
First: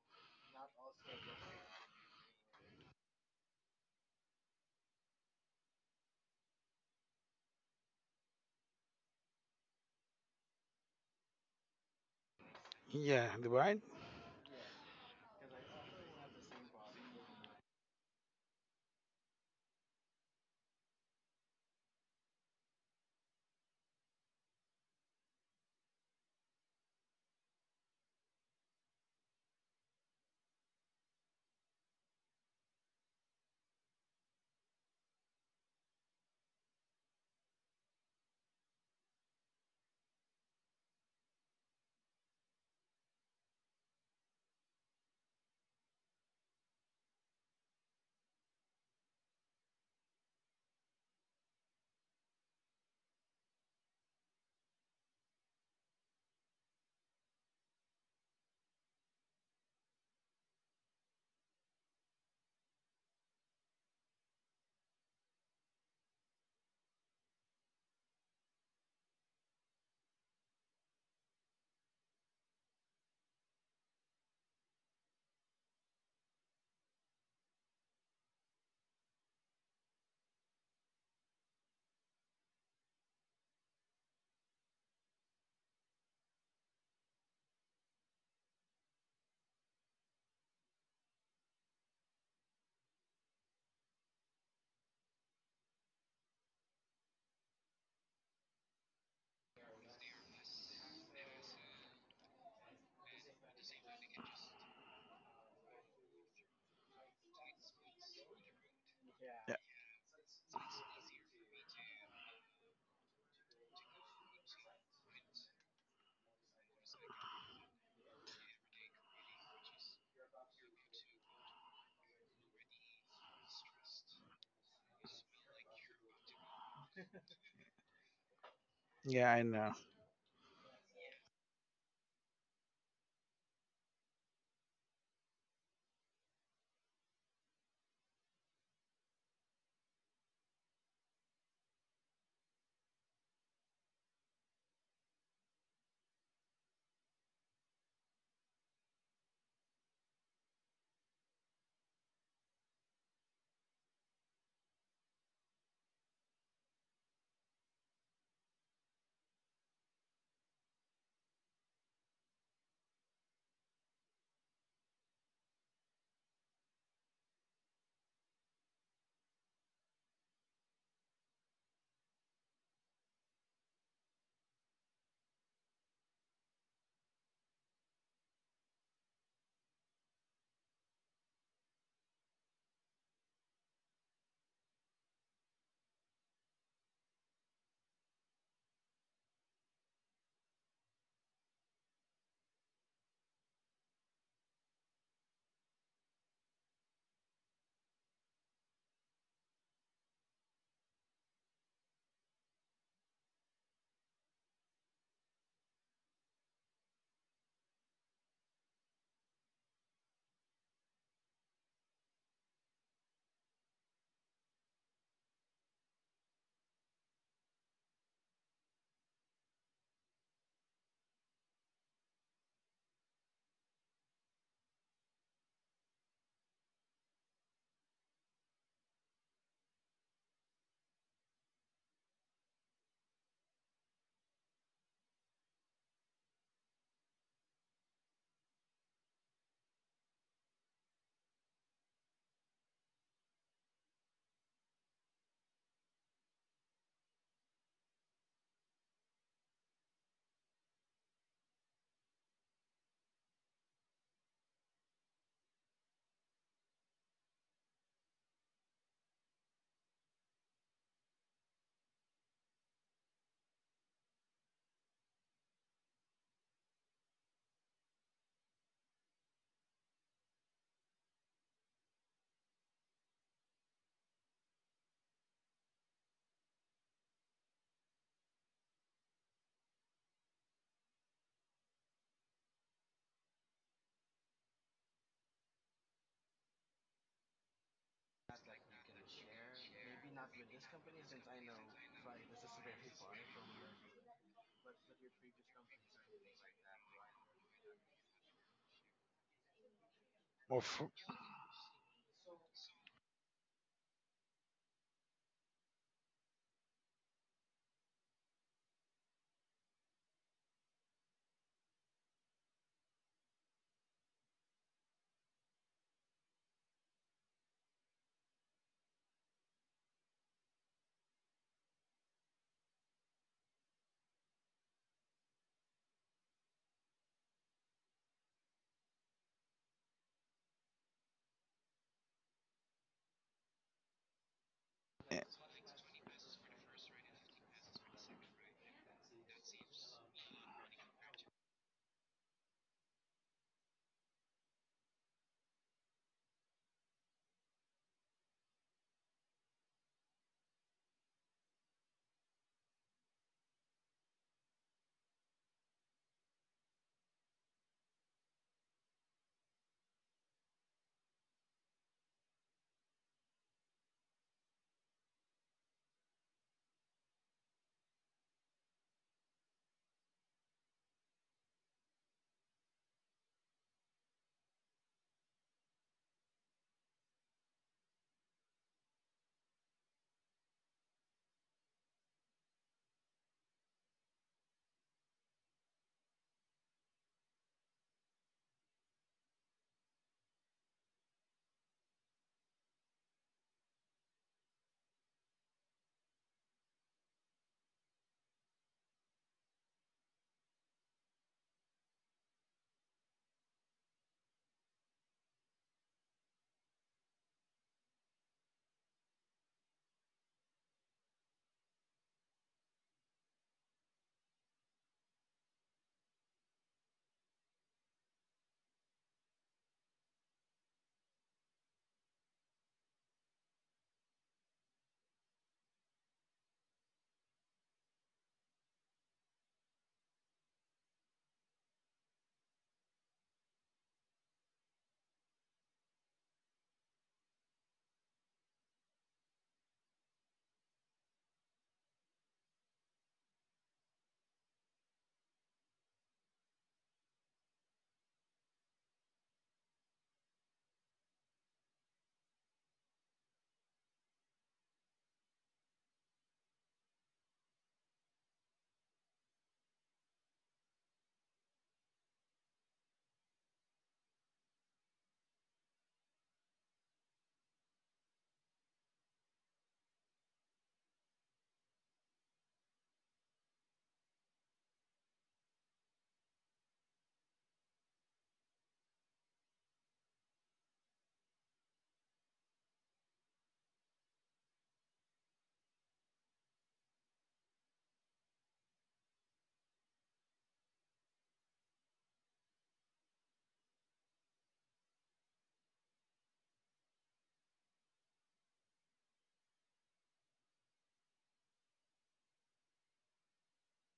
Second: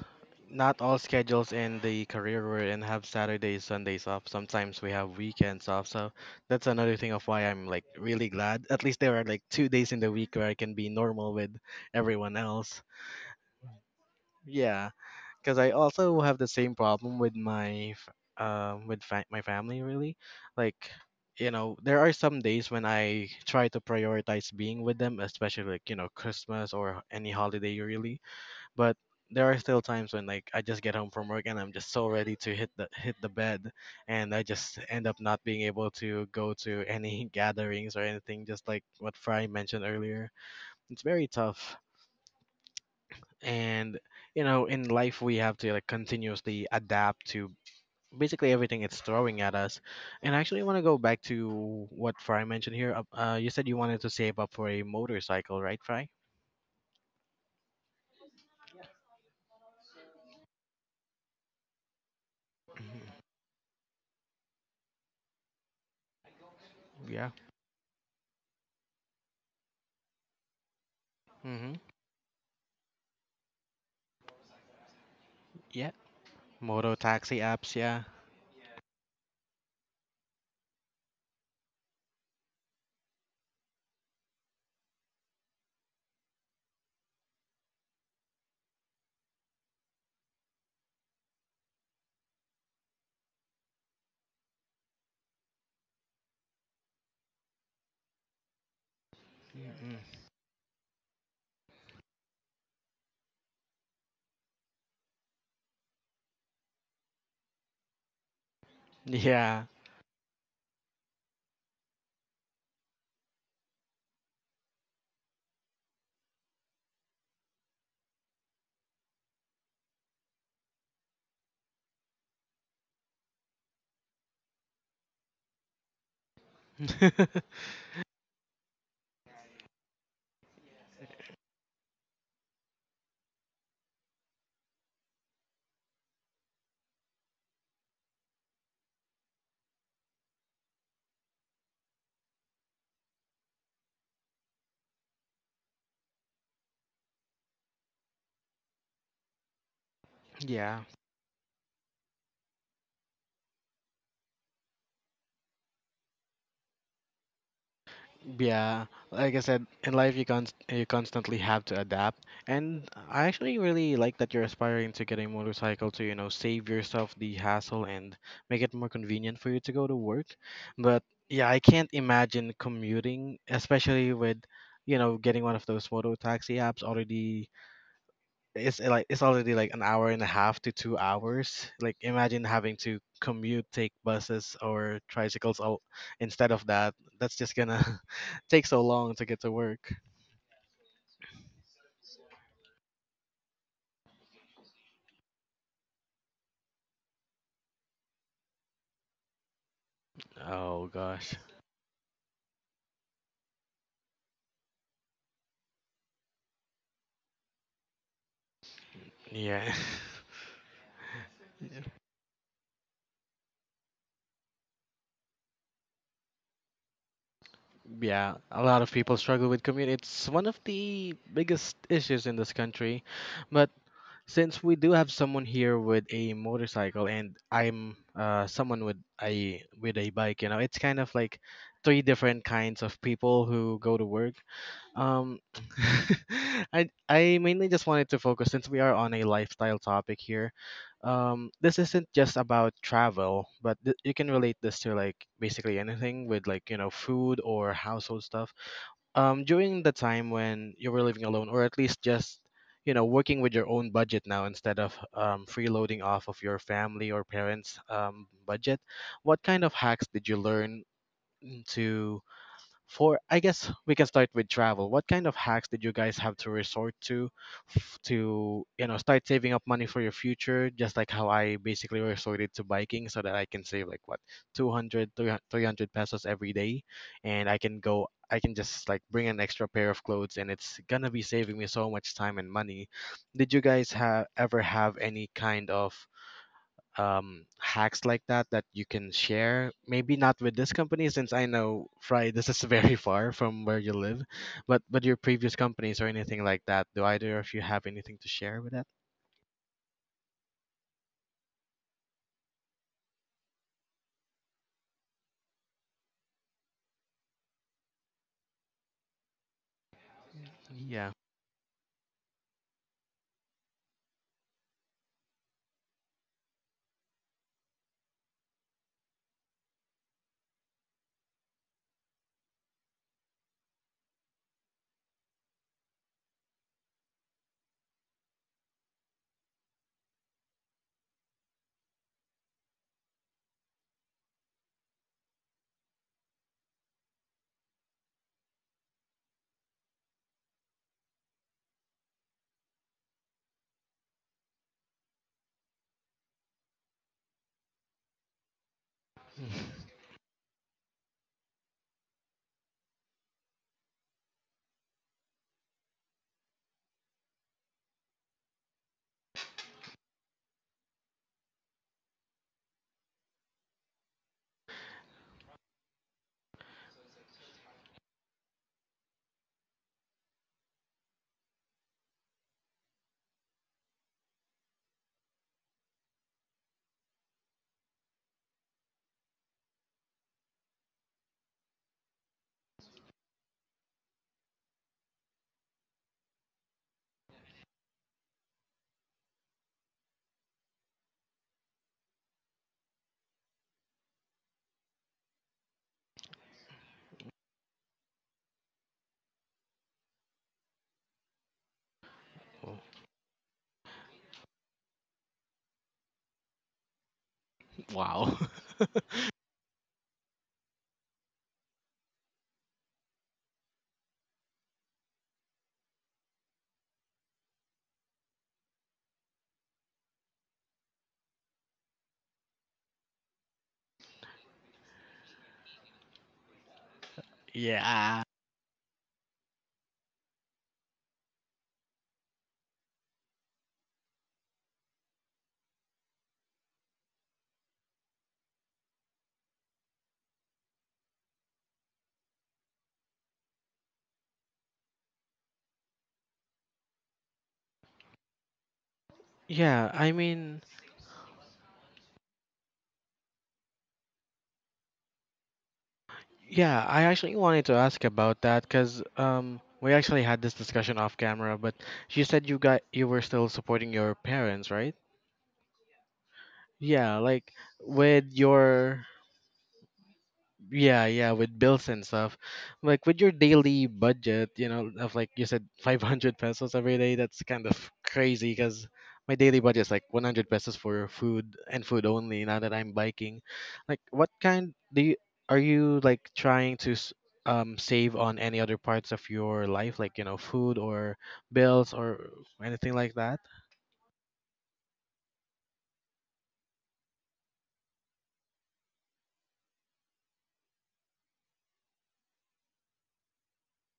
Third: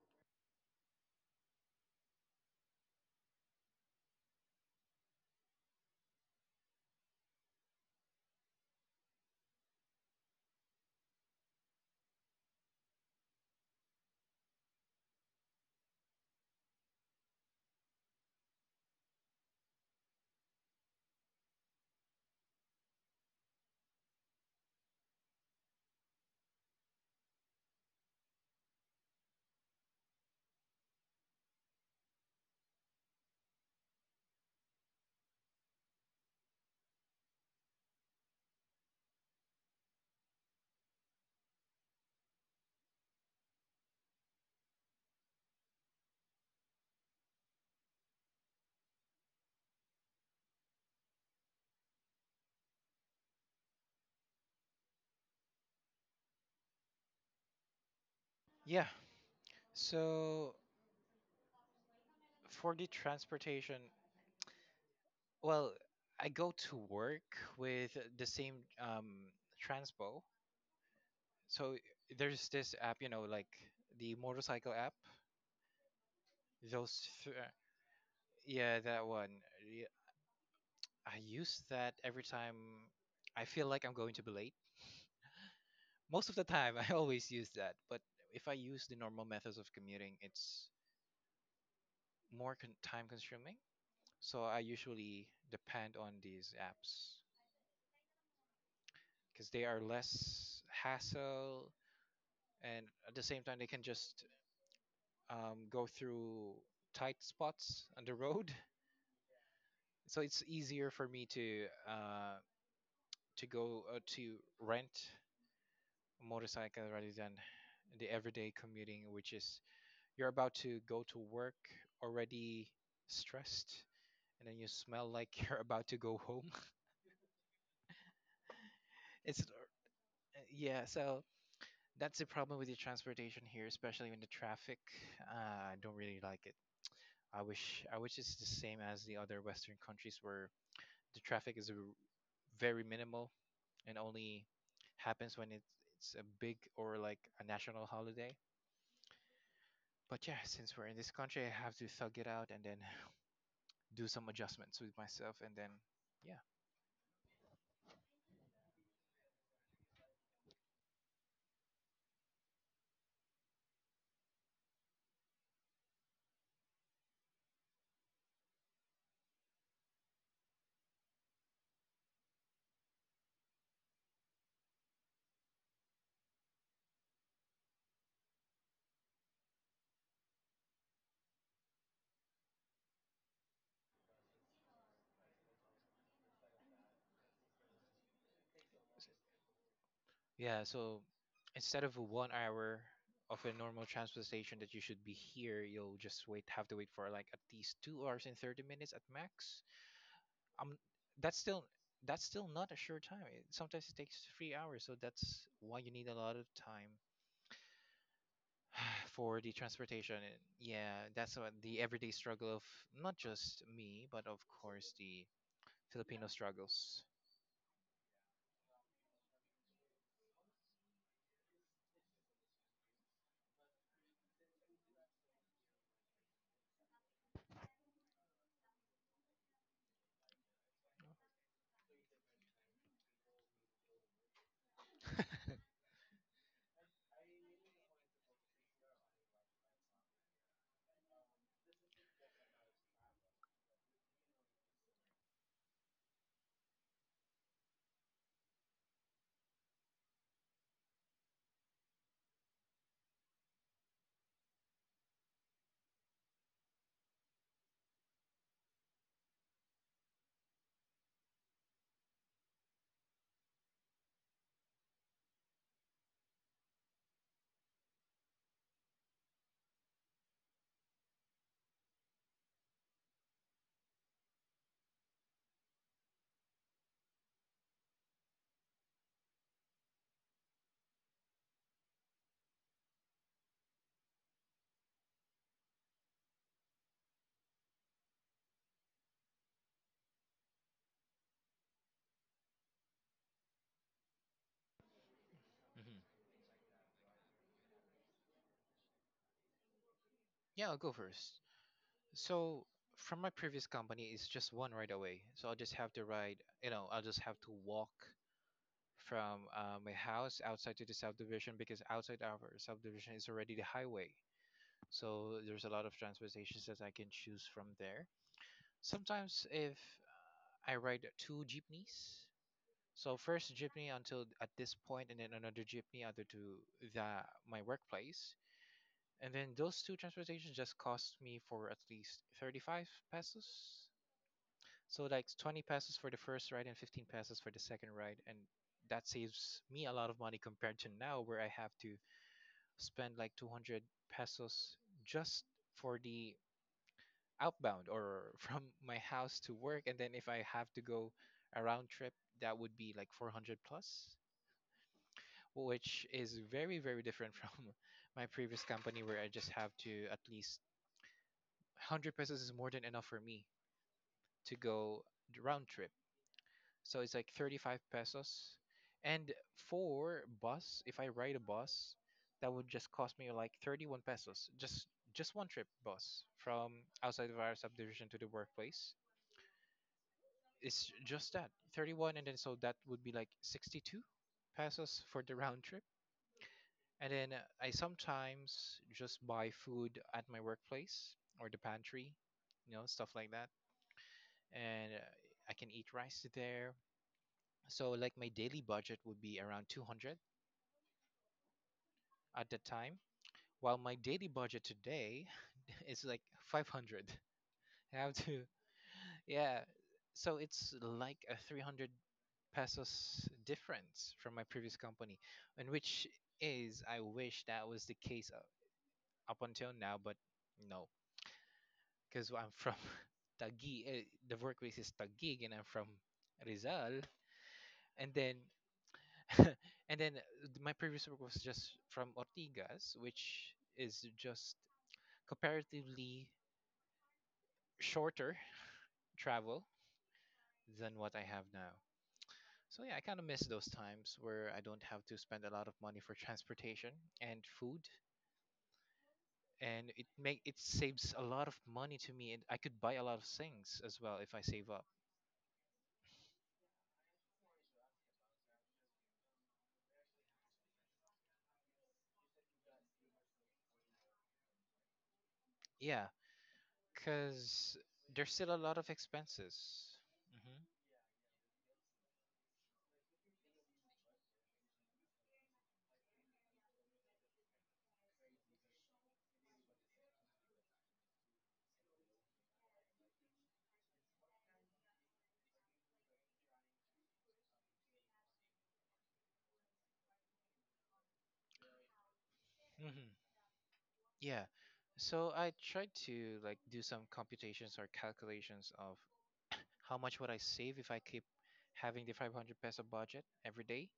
Speaker 1: not all schedules in the career we're in have Saturdays, Sundays off. Sometimes we have weekends off. So that's another thing of why I'm like really glad. At least there are like two days in the week where I can be normal with everyone else.
Speaker 2: yeah, right?
Speaker 1: Yeah, because I also have the same problem with my f- um with fa- my family, really. Like you know, there are some days when I try to prioritize being with them, especially like you know Christmas or any holiday, really, but there are still times when like I just get home from work and I'm just so ready to hit the hit the bed, and I just end up not being able to go to any *laughs* gatherings or anything. Just like what Fry mentioned earlier, it's very tough. And you know, in life we have to like continuously adapt to basically everything it's throwing at us. And I actually want to go back to what Fry mentioned here. Uh, uh, you said you wanted to save up for a motorcycle, right, Fry?
Speaker 3: Yeah. So for the
Speaker 1: Mhm.
Speaker 3: transportation, well, I go to
Speaker 1: Yeah.
Speaker 3: work with the same um, transpo. So
Speaker 1: Mm-hmm.
Speaker 3: there's this app, you know, like the motorcycle app.
Speaker 1: Yeah. Moto
Speaker 3: Those, th-
Speaker 1: taxi apps. Yeah.
Speaker 3: yeah, that one. Yeah, I use that every time I feel like I'm going to be late. Most of the time, *laughs* I always use that. But if I use the normal methods of commuting, it's more con- time consuming. So I usually depend on these apps because they are
Speaker 1: Mm.
Speaker 3: less hassle, and at the same time, they can just um, go through tight spots on the road. *laughs*
Speaker 2: Yeah,
Speaker 1: Yeah.
Speaker 3: So it's easier for me to uh, to go uh, to rent a motorcycle rather than the everyday commuting, which is you're about to go to work already stressed, and then you smell like *laughs* you're about to go home.
Speaker 1: *laughs*
Speaker 3: *laughs*
Speaker 2: yeah,
Speaker 3: It's
Speaker 2: I know.
Speaker 3: uh, Yeah, so that's the problem with the transportation here, especially in the traffic. Uh, I don't really like it. I wish I wish it's the same as the other Western countries where the traffic is r- very minimal and only happens when it, it's a big or like a national holiday. But yeah, since
Speaker 1: Yeah,
Speaker 3: we're in this country, I have to thug it out and then *laughs* do some adjustments with myself, and then yeah.
Speaker 1: yeah. Like I said, in life you const you constantly have to adapt. And I actually really like that you're aspiring to get a motorcycle to, you know, save yourself the hassle and make it more convenient for you to go to work. But yeah, I can't imagine commuting, especially with, you know, getting one of those moto taxi apps already. It's uh, Like, it's already like an hour and a half to two hours. Like, imagine having to commute, take buses or tricycles all instead of that. That's just gonna *laughs* take so long to get to work.
Speaker 3: Yeah, so instead of one hour of a normal transportation that you should be here, you'll just wait have to wait for like at least two hours and thirty minutes at max. Um,
Speaker 1: Oh gosh.
Speaker 3: that's still that's still not a sure time. It, sometimes it takes three hours, so that's why you need a lot of time *sighs* for the
Speaker 1: Yeah. *laughs*
Speaker 3: transportation. And yeah, that's what the everyday struggle of not just me, but of course the Filipino struggles.
Speaker 1: Yeah, a lot of people struggle with commute. It's one of the biggest issues in this country. But since we do have someone here with a motorcycle and I'm uh someone with a with a bike, you know, it's kind of like three different kinds of people who go to work. Um *laughs* I I mainly just wanted to focus since we are on a lifestyle topic here. Um this isn't just about travel, but th- you can relate this to like basically anything with like, you know, food or household stuff um, during the time when you were living alone, or at least just you know working with your own budget now instead of um, freeloading off of your family or parents' um, budget. What kind of hacks did you learn to for I guess we can start with travel. What kind of hacks did you guys have to resort to f- to you know start saving up money for your future? Just like how I basically resorted to biking so that I can save like what two hundred three hundred pesos every day, and I can go I can just like bring an extra pair of clothes, and it's gonna be saving me so much time and money. Did you guys have ever have any kind of um, hacks like that that you can share? Maybe not with this company, since I know, Fry, this is *laughs* very far from where you live, but but your previous companies or
Speaker 3: Hmm.
Speaker 1: anything like that. Do either of you have anything to share with that?
Speaker 2: Well,
Speaker 3: Yeah, I'll
Speaker 2: f-
Speaker 3: go first. So from my previous company, it's just one right away. So I'll just have to ride, you know, I'll just have to walk from uh, my house outside to the
Speaker 1: Yeah.
Speaker 3: subdivision because outside our subdivision is already the highway. So there's a lot of transportations that I can choose from there. Sometimes if I ride two jeepneys, so first jeepney until at this point, and then another jeepney other to the my workplace, and then those two transportations just cost me for at least thirty-five pesos. So like
Speaker 2: eh,
Speaker 3: twenty pesos for the first ride and fifteen pesos for the second ride, and that saves me a lot of money compared to now where I have to spend like two hundred pesos just for the outbound or *laughs* from my house to work.
Speaker 1: *laughs*
Speaker 3: And then if I have to go a round trip, that would be like four hundred plus, which is very very different from *laughs* my previous company where I just have to at least one hundred pesos is more than enough for me to go the round trip. So it's like thirty-five pesos. And for bus, if I ride a bus, that would just cost me like thirty-one pesos. Just just one trip bus from outside of our subdivision to the workplace. It's just that thirty-one, and then so that would be like sixty-two pesos for the round trip. And then uh, I sometimes just buy food at my workplace or the pantry, you know, stuff like that. And uh, I can eat rice there. So like my daily budget would be around two hundred at that
Speaker 1: Oh,
Speaker 3: time, while my daily budget today *laughs* is like five hundred. *laughs* I have
Speaker 1: wow.
Speaker 3: to,
Speaker 1: *laughs*
Speaker 3: yeah. So it's like a three hundred pesos difference from my previous company, and which is, I wish that was the case up, up until now, but no, because I'm from *laughs* Taguig, eh, the workplace is Taguig, and I'm from Rizal, and
Speaker 1: Yeah.
Speaker 3: then *laughs* and then my previous work was just from Ortigas, which is just comparatively shorter travel than what I have now. So yeah, I kind of miss those times where I don't have to spend a lot of money for transportation and food, and
Speaker 1: Yeah,
Speaker 3: it
Speaker 1: I
Speaker 3: make it
Speaker 1: mean,
Speaker 3: saves a lot of money to me, and I could buy a lot of things as well if I save up.
Speaker 1: yeah, I actually wanted to ask about that because um, we actually had this discussion off camera, but you said you got you were still supporting your parents, right?
Speaker 3: Yeah,
Speaker 1: Yeah, like
Speaker 3: because there's
Speaker 1: with
Speaker 3: still a lot of
Speaker 1: your.
Speaker 3: expenses.
Speaker 1: Yeah, yeah, with bills and stuff. Like with your daily budget, you know, of like you said *laughs* five hundred pesos every day, that's kind of crazy because my daily budget is like one hundred pesos for food and food only now that I'm biking. Like what kind do you are you like trying to s- um save on any other parts of your life, like, you know, food or bills or
Speaker 3: Hmm.
Speaker 1: anything
Speaker 3: Hmm.
Speaker 1: like that?
Speaker 3: Yeah, so I tried to like do some computations or calculations of how much would I save if I keep having the five hundred peso budget every day.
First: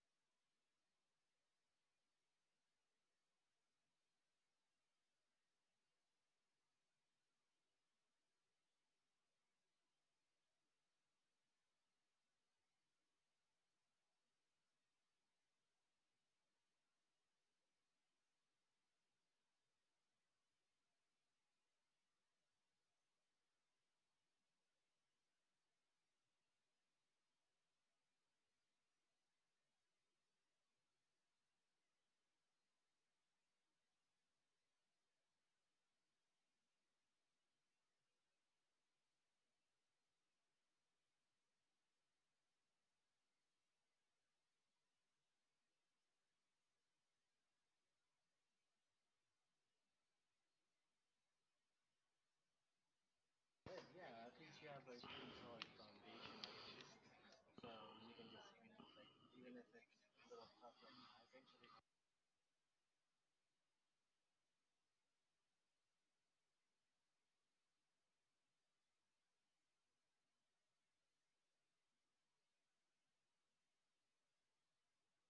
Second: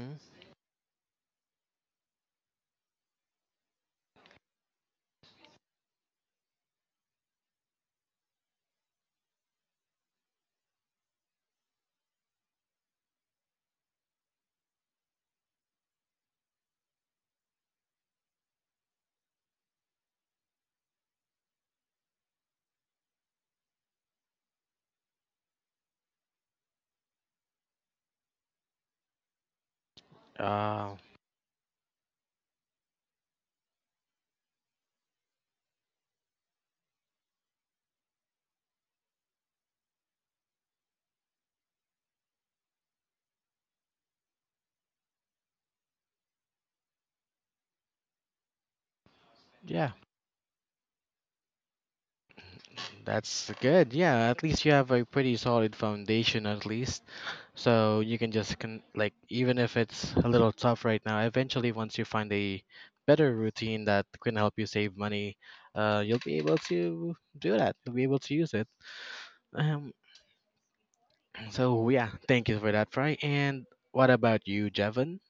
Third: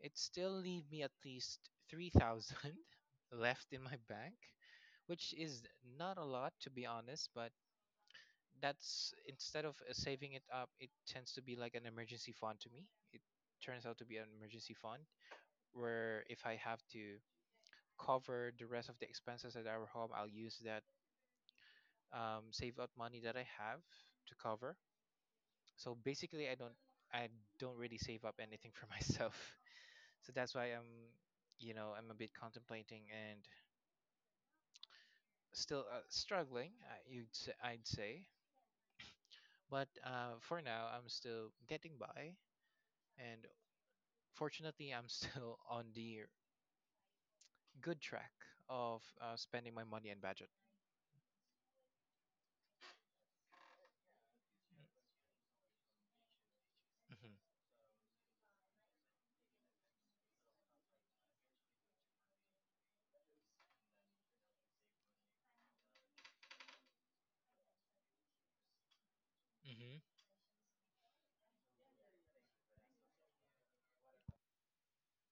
Speaker 3: It still leave me at least three thousand *laughs* left in my bank, which is not a lot to be honest, but that's instead of uh, saving it up, it tends to be like an emergency fund to me. It turns out to be an emergency fund where if I have to cover the rest of the expenses at our home, I'll use that um, save up money that I have to cover. So basically i don't i don't really save up anything for *laughs* myself. So that's why I'm,
Speaker 1: Uh,
Speaker 3: you know, I'm a bit contemplating and still uh, struggling. I, you'd say, I'd say, but uh, for now, I'm still getting by, and fortunately, I'm still *laughs* on the good track of uh, spending my
Speaker 1: yeah,
Speaker 3: money and budget.
Speaker 1: that's good. Yeah, at least you have a pretty solid foundation at least. So you can just con- like even if it's a little tough right now, eventually once you find a better routine that can help you save money, uh, you'll be able to do that. You'll be able to use it. Um,
Speaker 3: Mm-hmm.
Speaker 1: *clears throat* so yeah, thank you for that, Fry. And what about you, Jevon?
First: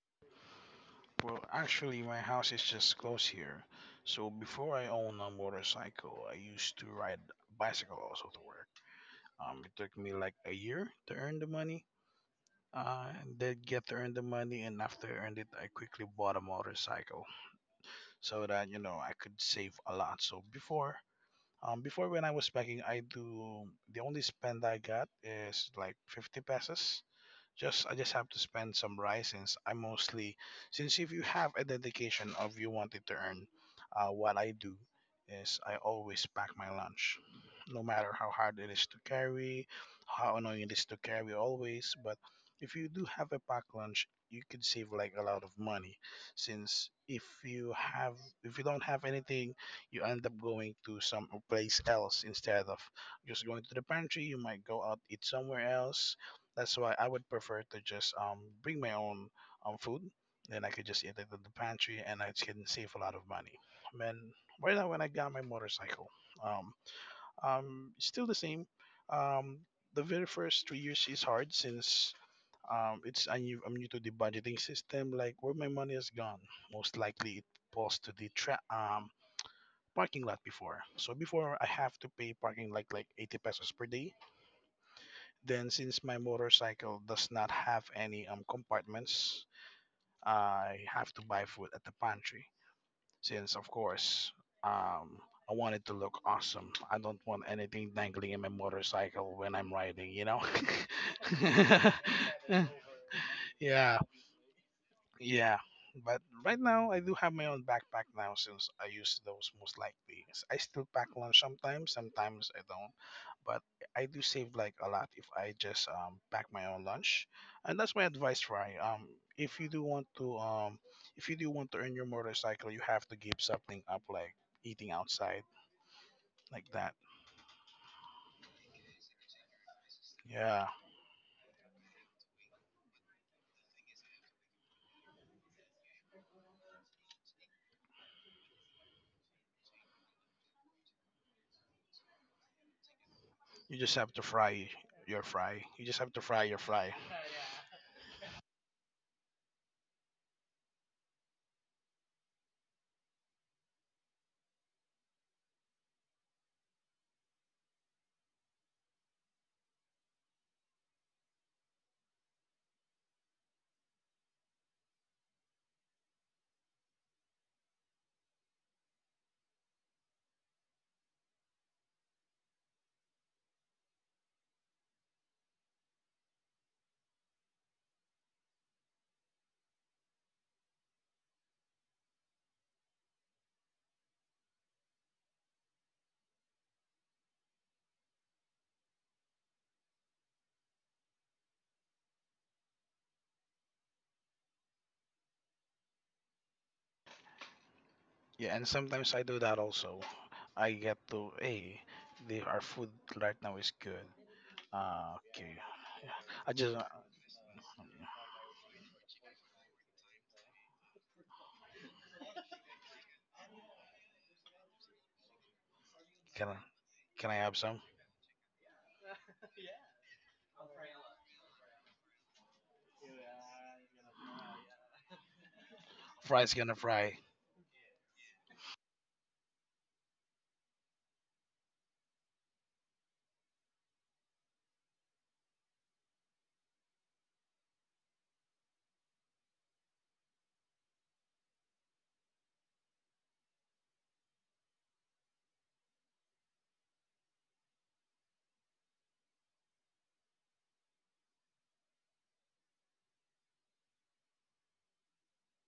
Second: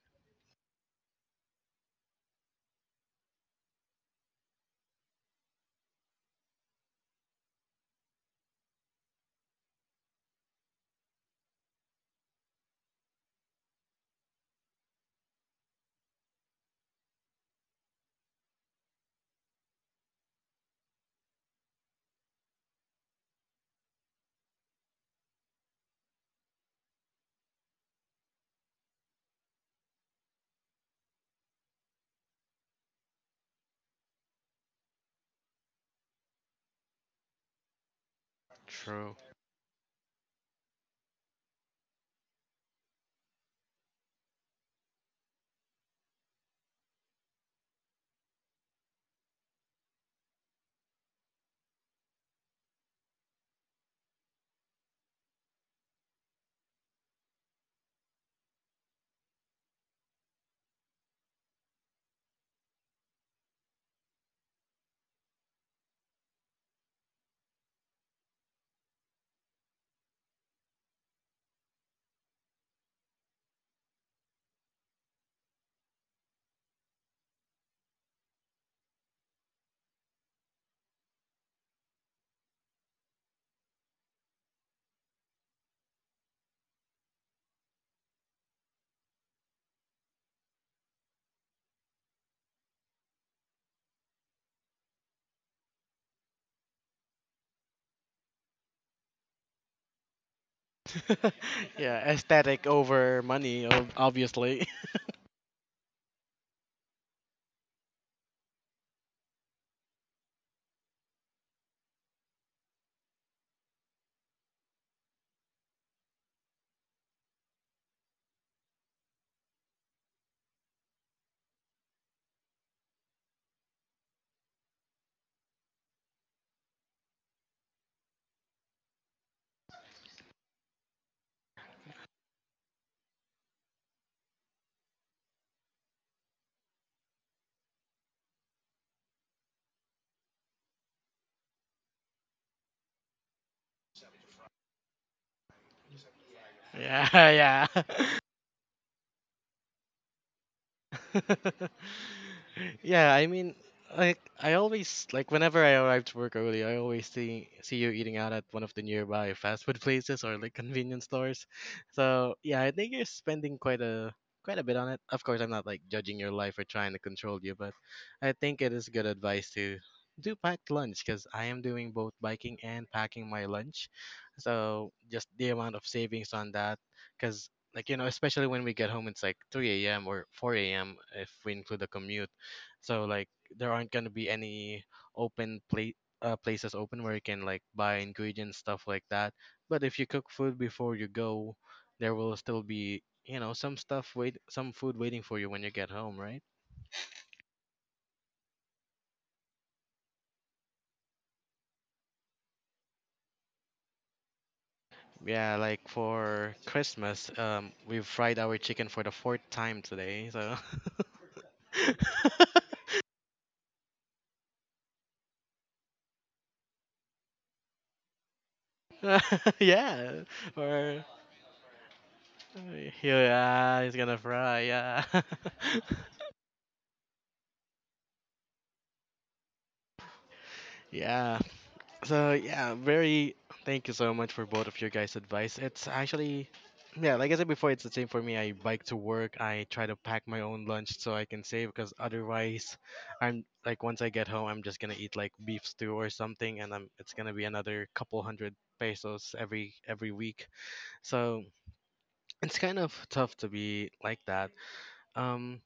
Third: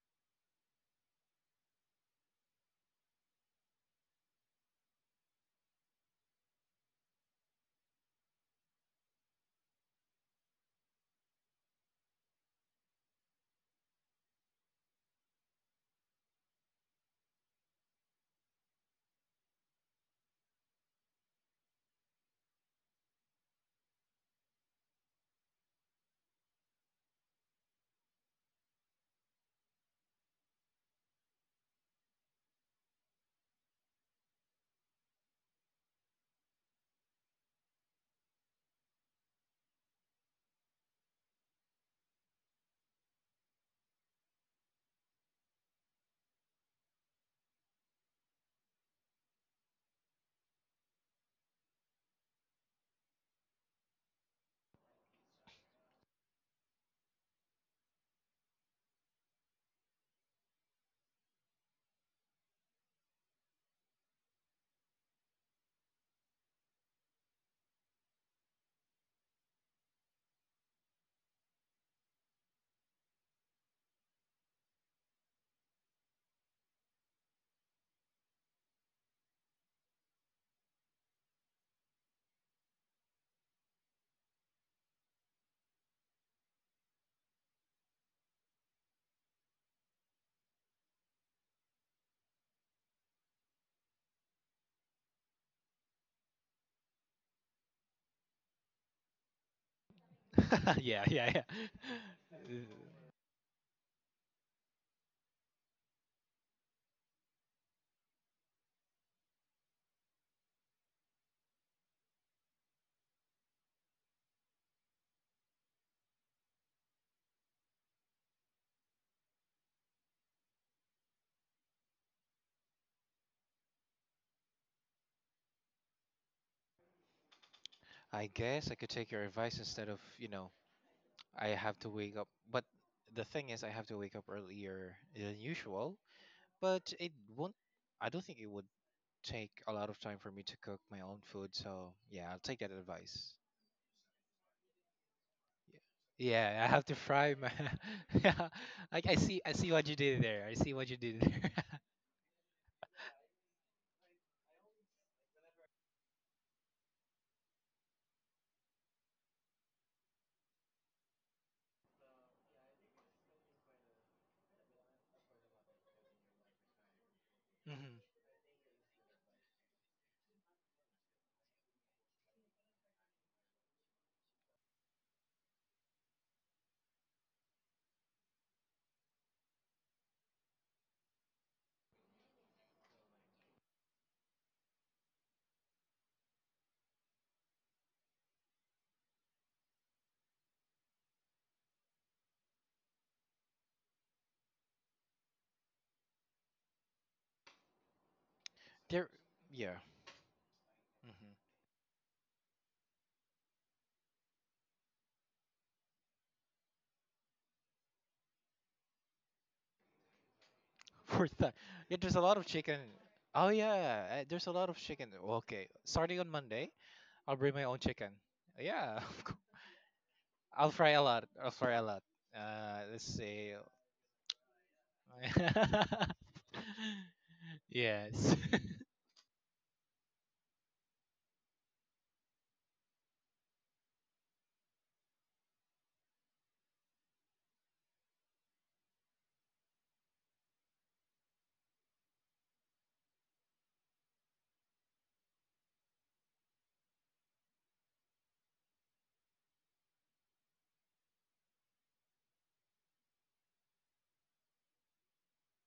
Speaker 2: well, actually, my house is just close here. So before I own a motorcycle, I used to ride bicycle also to work. Um, it took me like a year to earn the money. Uh, did get to earn the money, and after I earned it, I quickly bought a motorcycle. So that you know I could save a lot. So before, um, before, when I was packing, I do the only spend I got is like fifty pesos. Just I just have to spend some rice, since I mostly since if you have a dedication of you wanted to earn, uh, what I do is I always pack my lunch, no matter how hard it is to
Speaker 1: True.
Speaker 2: carry, how annoying it is to carry always. But if you do have a packed lunch, you could save like a lot of money. Since if you have if you don't have anything, you end up going to some place else instead of just going to the pantry. You might go out eat somewhere else. That's why I would prefer to just um bring my own um food. Then I could just eat it at the pantry, and I can save a lot of money. Man, right now when I got my motorcycle, um, um, still the same. Um, the very first three years is hard, since um it's I'm new, I'm new, to the budgeting system. Like, where my money has gone, most likely it falls to the tra- um parking lot before. So before I have to pay parking like like eighty pesos per day. Then, since my motorcycle does not have any um, compartments, I have to buy food at the pantry. Since, of course, um, I want it to look awesome. I don't want anything dangling in my motorcycle when I'm riding, you know?
Speaker 3: *laughs* Yeah, yeah,
Speaker 1: *laughs*
Speaker 3: yeah.
Speaker 1: Yeah,
Speaker 3: *laughs* Uh,
Speaker 1: aesthetic
Speaker 2: *laughs*
Speaker 1: over money, ob-
Speaker 2: yeah,
Speaker 1: obviously.
Speaker 2: yeah. But right now, I do have my own backpack now, since I use those most likely. I still pack lunch sometimes, sometimes I don't, but I do save like a lot if I just um, pack my own lunch. And that's my advice, Ryan. Um, if you do want to um, If you do want to earn your motorcycle, you have to give something up, like eating outside, like that.
Speaker 3: I guess I could take your advice instead of, you know,
Speaker 2: Yeah,
Speaker 3: I have to wake up. But the thing is, I have to wake up earlier than usual. But it won't, I don't think it would take a lot of time for me to cook my own food. So yeah, I'll take that advice.
Speaker 2: you just have to fry your fry. You just have to fry
Speaker 3: Yeah,
Speaker 2: your
Speaker 3: yeah, I have to
Speaker 2: fry.
Speaker 1: *laughs*
Speaker 3: fry my.
Speaker 1: Yeah, *laughs*
Speaker 3: *laughs*
Speaker 1: yeah.
Speaker 3: Yeah, like I see, I see what you did there. I see what you did there.
Speaker 1: *laughs* Yeah, I mean, like I always, like whenever I arrive to work early, I always see see you eating out at one of the nearby fast food *laughs* places or like convenience stores. So yeah, I think you're spending quite a quite a bit on it. Of course, I'm not like judging your life or trying to control you,
Speaker 3: *laughs*
Speaker 1: but
Speaker 3: Hmm.
Speaker 1: I think it is good advice to do packed lunch because I am doing both biking and packing my lunch. So just the amount of savings on that. Because like you know especially when we get home, it's like three a m a.m or four a m a.m if we include the commute. So like there aren't going to be any open plate uh, places open where you can like buy ingredients, stuff like that. But if you cook food before you go, there will still be you know some stuff wait some food waiting for you when you get home, right?
Speaker 2: Yeah, and
Speaker 3: There,
Speaker 2: sometimes I do that
Speaker 3: yeah.
Speaker 2: also. I get
Speaker 3: Hmm.
Speaker 2: to, hey, the, our food right now is good. Uh,
Speaker 1: Yeah,
Speaker 2: okay,
Speaker 1: like
Speaker 2: I
Speaker 1: for
Speaker 2: just uh,
Speaker 1: Christmas, um we've fried our chicken for the fourth time today, so
Speaker 3: *laughs* For that, yeah, there's a lot of chicken. Oh yeah, uh, there's a lot of chicken. Okay, starting on
Speaker 2: can I,
Speaker 3: Monday,
Speaker 2: can
Speaker 3: I'll
Speaker 2: I
Speaker 3: bring
Speaker 2: have
Speaker 3: my own
Speaker 2: some
Speaker 3: chicken. Yeah, *laughs* of course.
Speaker 1: *laughs* *laughs* yeah.
Speaker 3: I'll fry a
Speaker 1: Or
Speaker 3: lot. I'll fry a lot. Uh,
Speaker 1: Uh,
Speaker 3: let's
Speaker 1: here,
Speaker 3: see.
Speaker 1: ah, gonna fry, yeah. *laughs*
Speaker 2: fries? Gonna fry.
Speaker 3: *laughs* Yes. *laughs*
Speaker 1: Yeah. So yeah, very thank you so much for both of your guys' advice. It's actually yeah, like I said before, it's the same for me. I bike to work. I try to pack my own lunch so I can save because otherwise I'm like, once I get home, I'm just gonna eat like beef stew or something and I'm it's gonna be another couple hundred pesos every every week. So it's kind of tough to be like that. Um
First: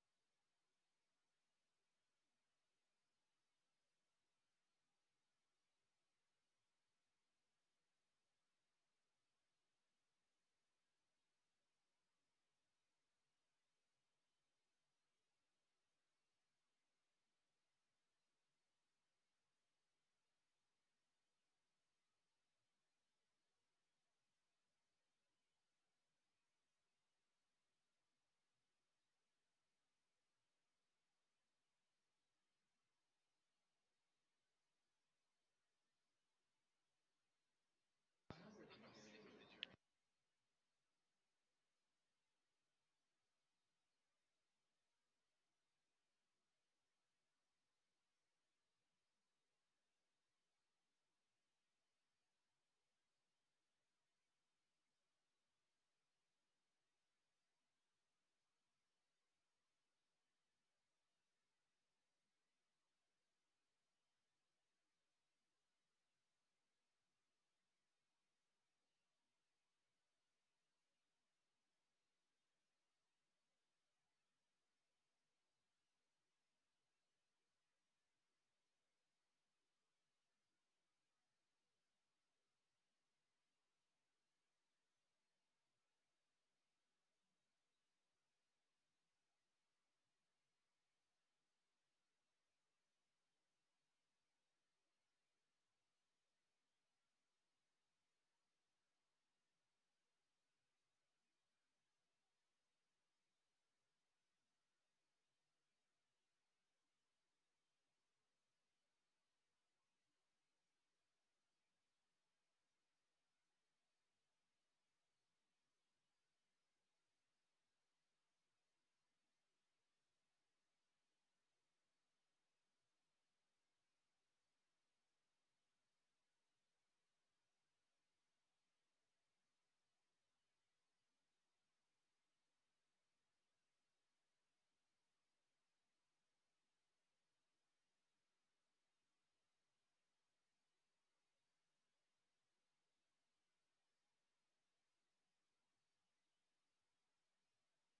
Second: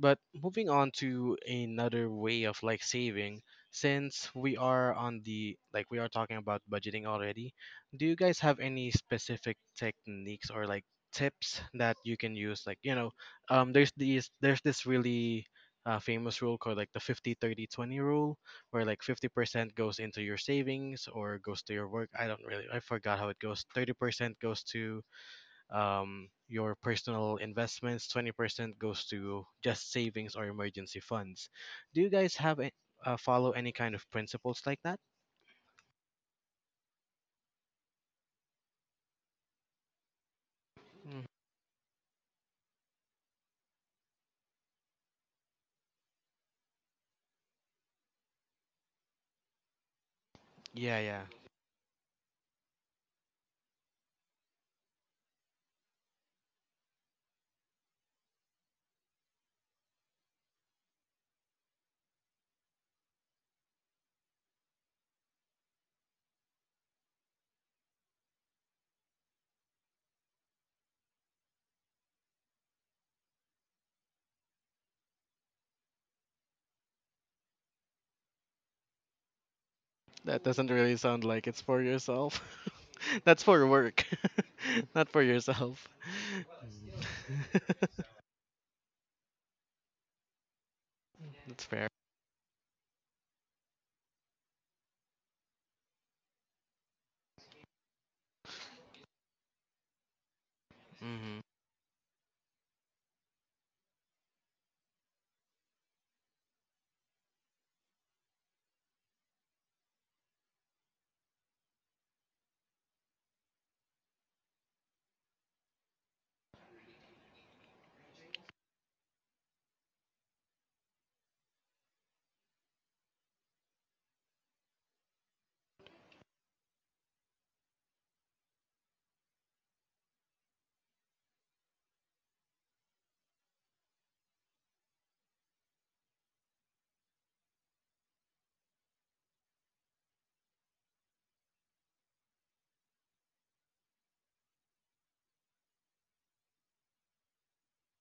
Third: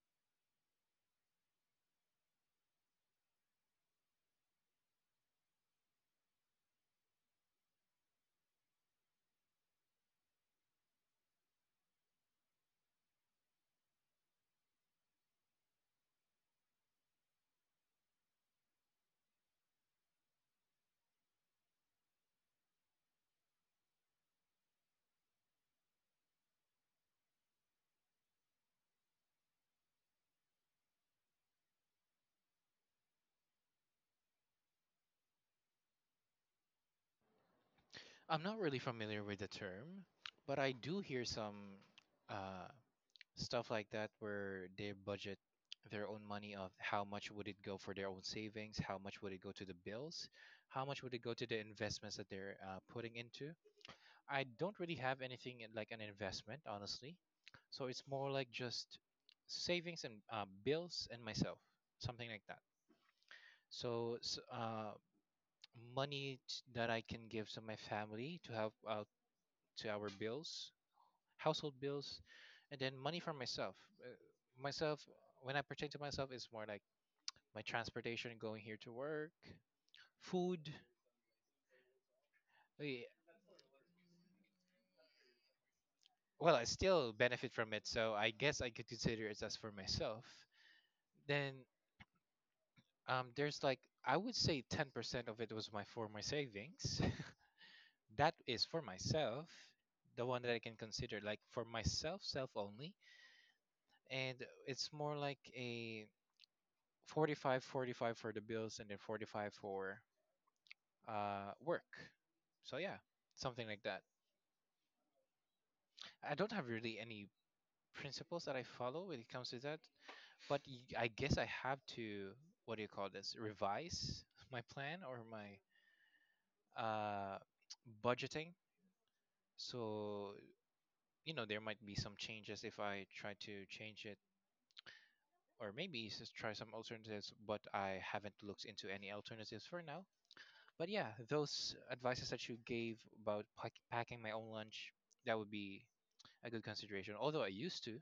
Speaker 1: But moving on to another way of like saving, since we are on the like we are talking about budgeting already, do you guys have any specific techniques or like tips that you can use? Like, you know, um there's these there's this really uh, famous rule called like the fifty thirty twenty rule, where like fifty percent goes into your savings or goes to your work. I don't really. I forgot how it goes. thirty percent goes to um, your personal investments, twenty percent goes to just savings or emergency funds. Do you guys have a, uh, follow any kind of principles like that?
Speaker 3: I'm not really familiar with the term, but I do
Speaker 1: Mm,
Speaker 3: hear some uh, stuff like that where they budget their own money of how much would it go for their own savings, how much would it go to the bills, how
Speaker 1: yeah,
Speaker 3: much would it
Speaker 1: yeah,
Speaker 3: go to the investments that they're uh, putting into. I don't really have anything in- like an investment, honestly. So it's more like just savings and uh, bills and myself, something like that. So s- uh, money t- that I can give to my family to help out to our bills, household bills, and then money for myself. Uh, Myself, when I pertain to myself, it's more like my transportation going here to work,
Speaker 1: that doesn't
Speaker 3: food.
Speaker 1: really sound like it's for yourself.
Speaker 3: eh,
Speaker 1: *laughs* That's for work. *laughs* Not for yourself.
Speaker 3: Well, I still benefit from it,
Speaker 1: *laughs*
Speaker 3: so I guess I could consider it as for myself. Then
Speaker 1: That's fair.
Speaker 3: um, there's like I would say ten percent of it was my for my savings. *laughs* That is for myself, the one that I can consider like
Speaker 1: Hmm,
Speaker 3: for myself, self only, and it's more like a Forty five, forty five for the bills and then forty-five for uh, work. So yeah, something like that. I don't have really any principles that I follow when it comes to that, but y- I guess I have to what do you call this? Revise *laughs* my plan or my uh, *tsk* budgeting. So you know there might be some changes if I try to change it, or maybe just try some alternatives. But I haven't looked into any alternatives for now. But yeah, those advices that you gave about pack- packing my own lunch, that would be a good consideration. Although I used to, I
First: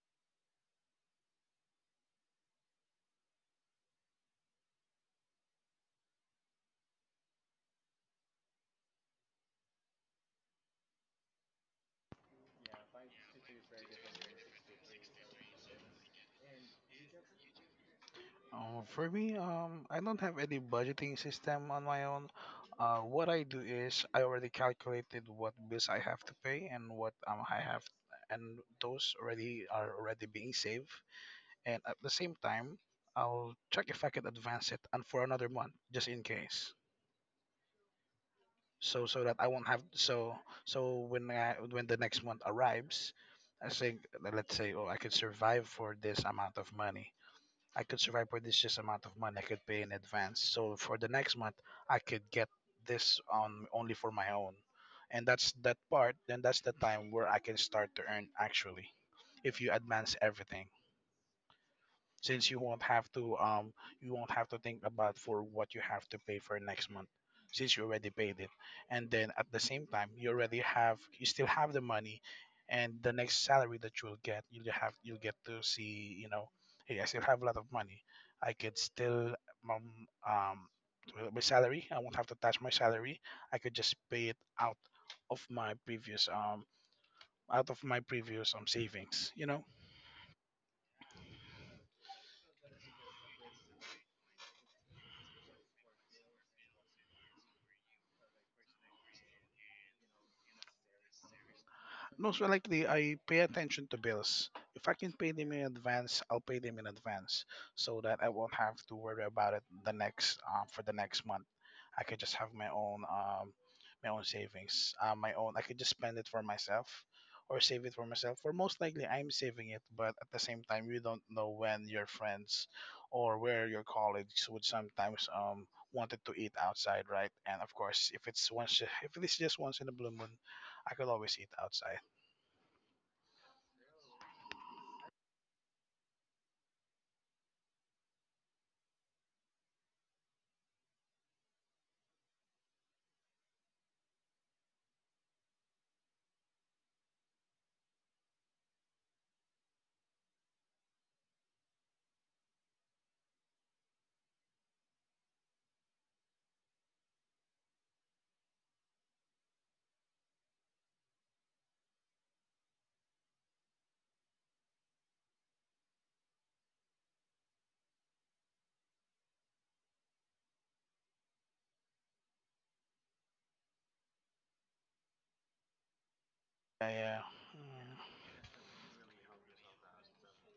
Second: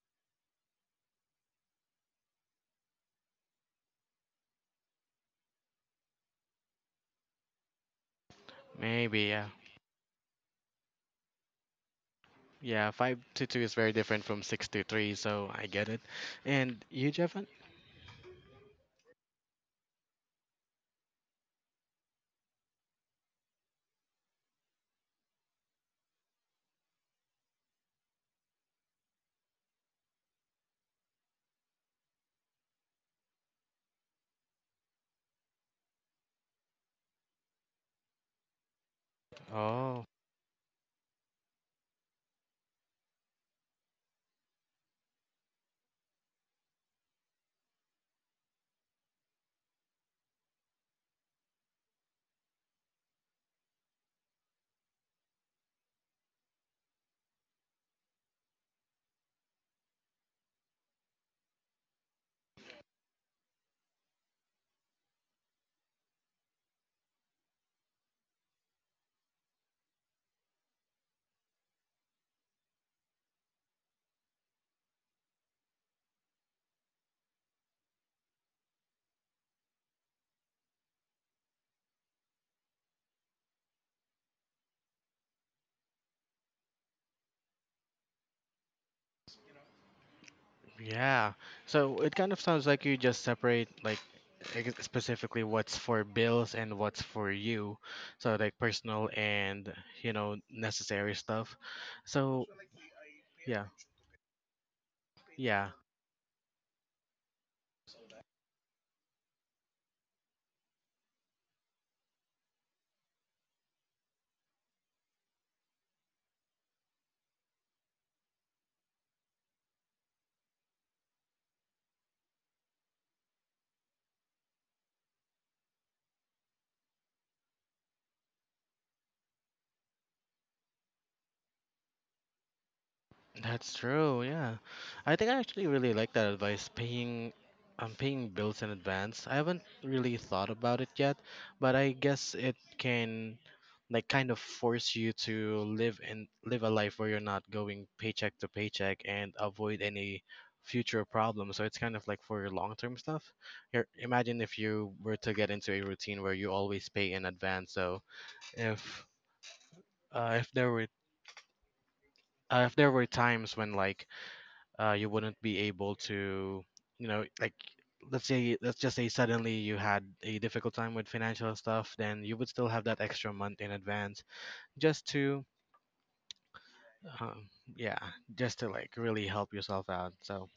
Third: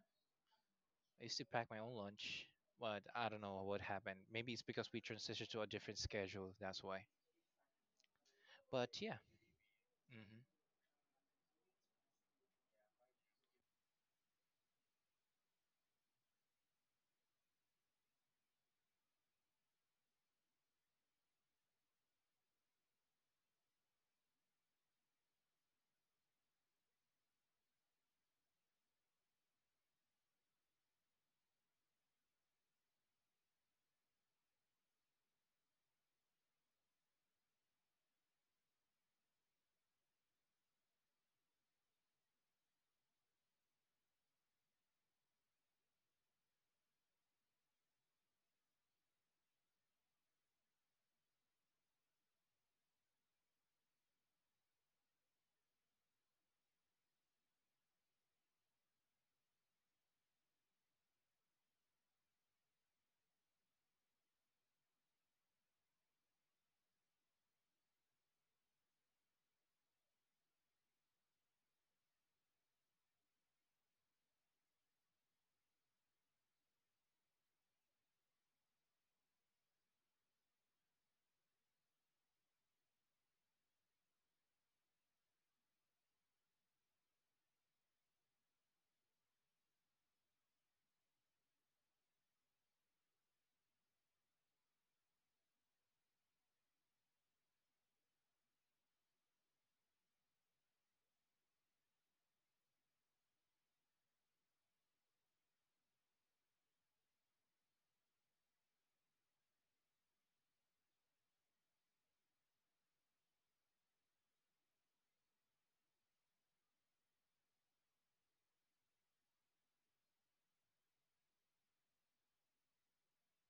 Speaker 3: used to pack my own lunch, but I don't know what happened. Maybe it's because we transitioned to a different schedule, that's why. But yeah.
Speaker 1: maybe. Yeah,
Speaker 3: Hmm.
Speaker 1: yeah, five to two is very different from six to three, so I get it. And you, Jeffan?
Speaker 2: Um, for me, um, I don't have any budgeting system on my own. Uh, what I do is I already calculated what bills I have to pay and what um I have, and those already are already being saved. And at the same time, I'll check if I can advance it and for another month, just in case. So so that I won't have.
Speaker 1: Oh,
Speaker 2: So so when I, when the next month arrives, I think, let's say, oh, I could survive for this amount of money, I could survive with this just amount of money, I could pay in advance. So for the next month, I could get this on only for my own, and that's that part. Then that's the time where I can start to earn actually. If you advance everything, since you won't have to um you won't have to think about for what you have to pay for next month, since you already paid it. And then at the same time, you already have you still have the money, and the next salary that you'll get, you'll have you'll get to see, you know, hey, I still have a lot of money, I could still, um, um well, my salary I won't have to touch my salary, I could just pay it out of my previous um out of my previous um savings, you know.
Speaker 1: yeah. So it kind of sounds like you just separate like ex- specifically what's for bills and what's for you. So like personal and, you know, necessary stuff.
Speaker 2: Most
Speaker 1: So
Speaker 2: likely, I pay
Speaker 1: yeah.
Speaker 2: attention to bills. If I can pay them in
Speaker 1: Yeah.
Speaker 2: advance, I'll pay them in advance so that I won't have to worry about it the next um, for the next month. I could just have my own um, my own savings, uh, my own. I could just spend it for myself or save it for myself. Or most likely, I'm saving it, but at the same time, you don't know when your friends or where your colleagues would sometimes um wanted to eat outside, right? And of course, if it's once if it is just once in a blue moon, I could always eat outside.
Speaker 1: That's true. Yeah, I think I actually really like that advice. Paying, um, paying bills in advance. I haven't really thought about it yet, but I guess it can, like, kind of force you to live and live a life where you're not going paycheck to paycheck and avoid any future problems. So it's kind of like for your long-term stuff. Here, imagine if you were to get into a routine where you always pay in advance. So if uh, if there were uh, if there were times when like uh, you wouldn't be able to, you know, like let's say let's just say suddenly you had a difficult time with financial stuff, then you would still have that extra month in advance just to,
Speaker 2: Yeah, yeah.
Speaker 1: um, yeah,
Speaker 2: Yeah.
Speaker 1: just to like really help yourself out. So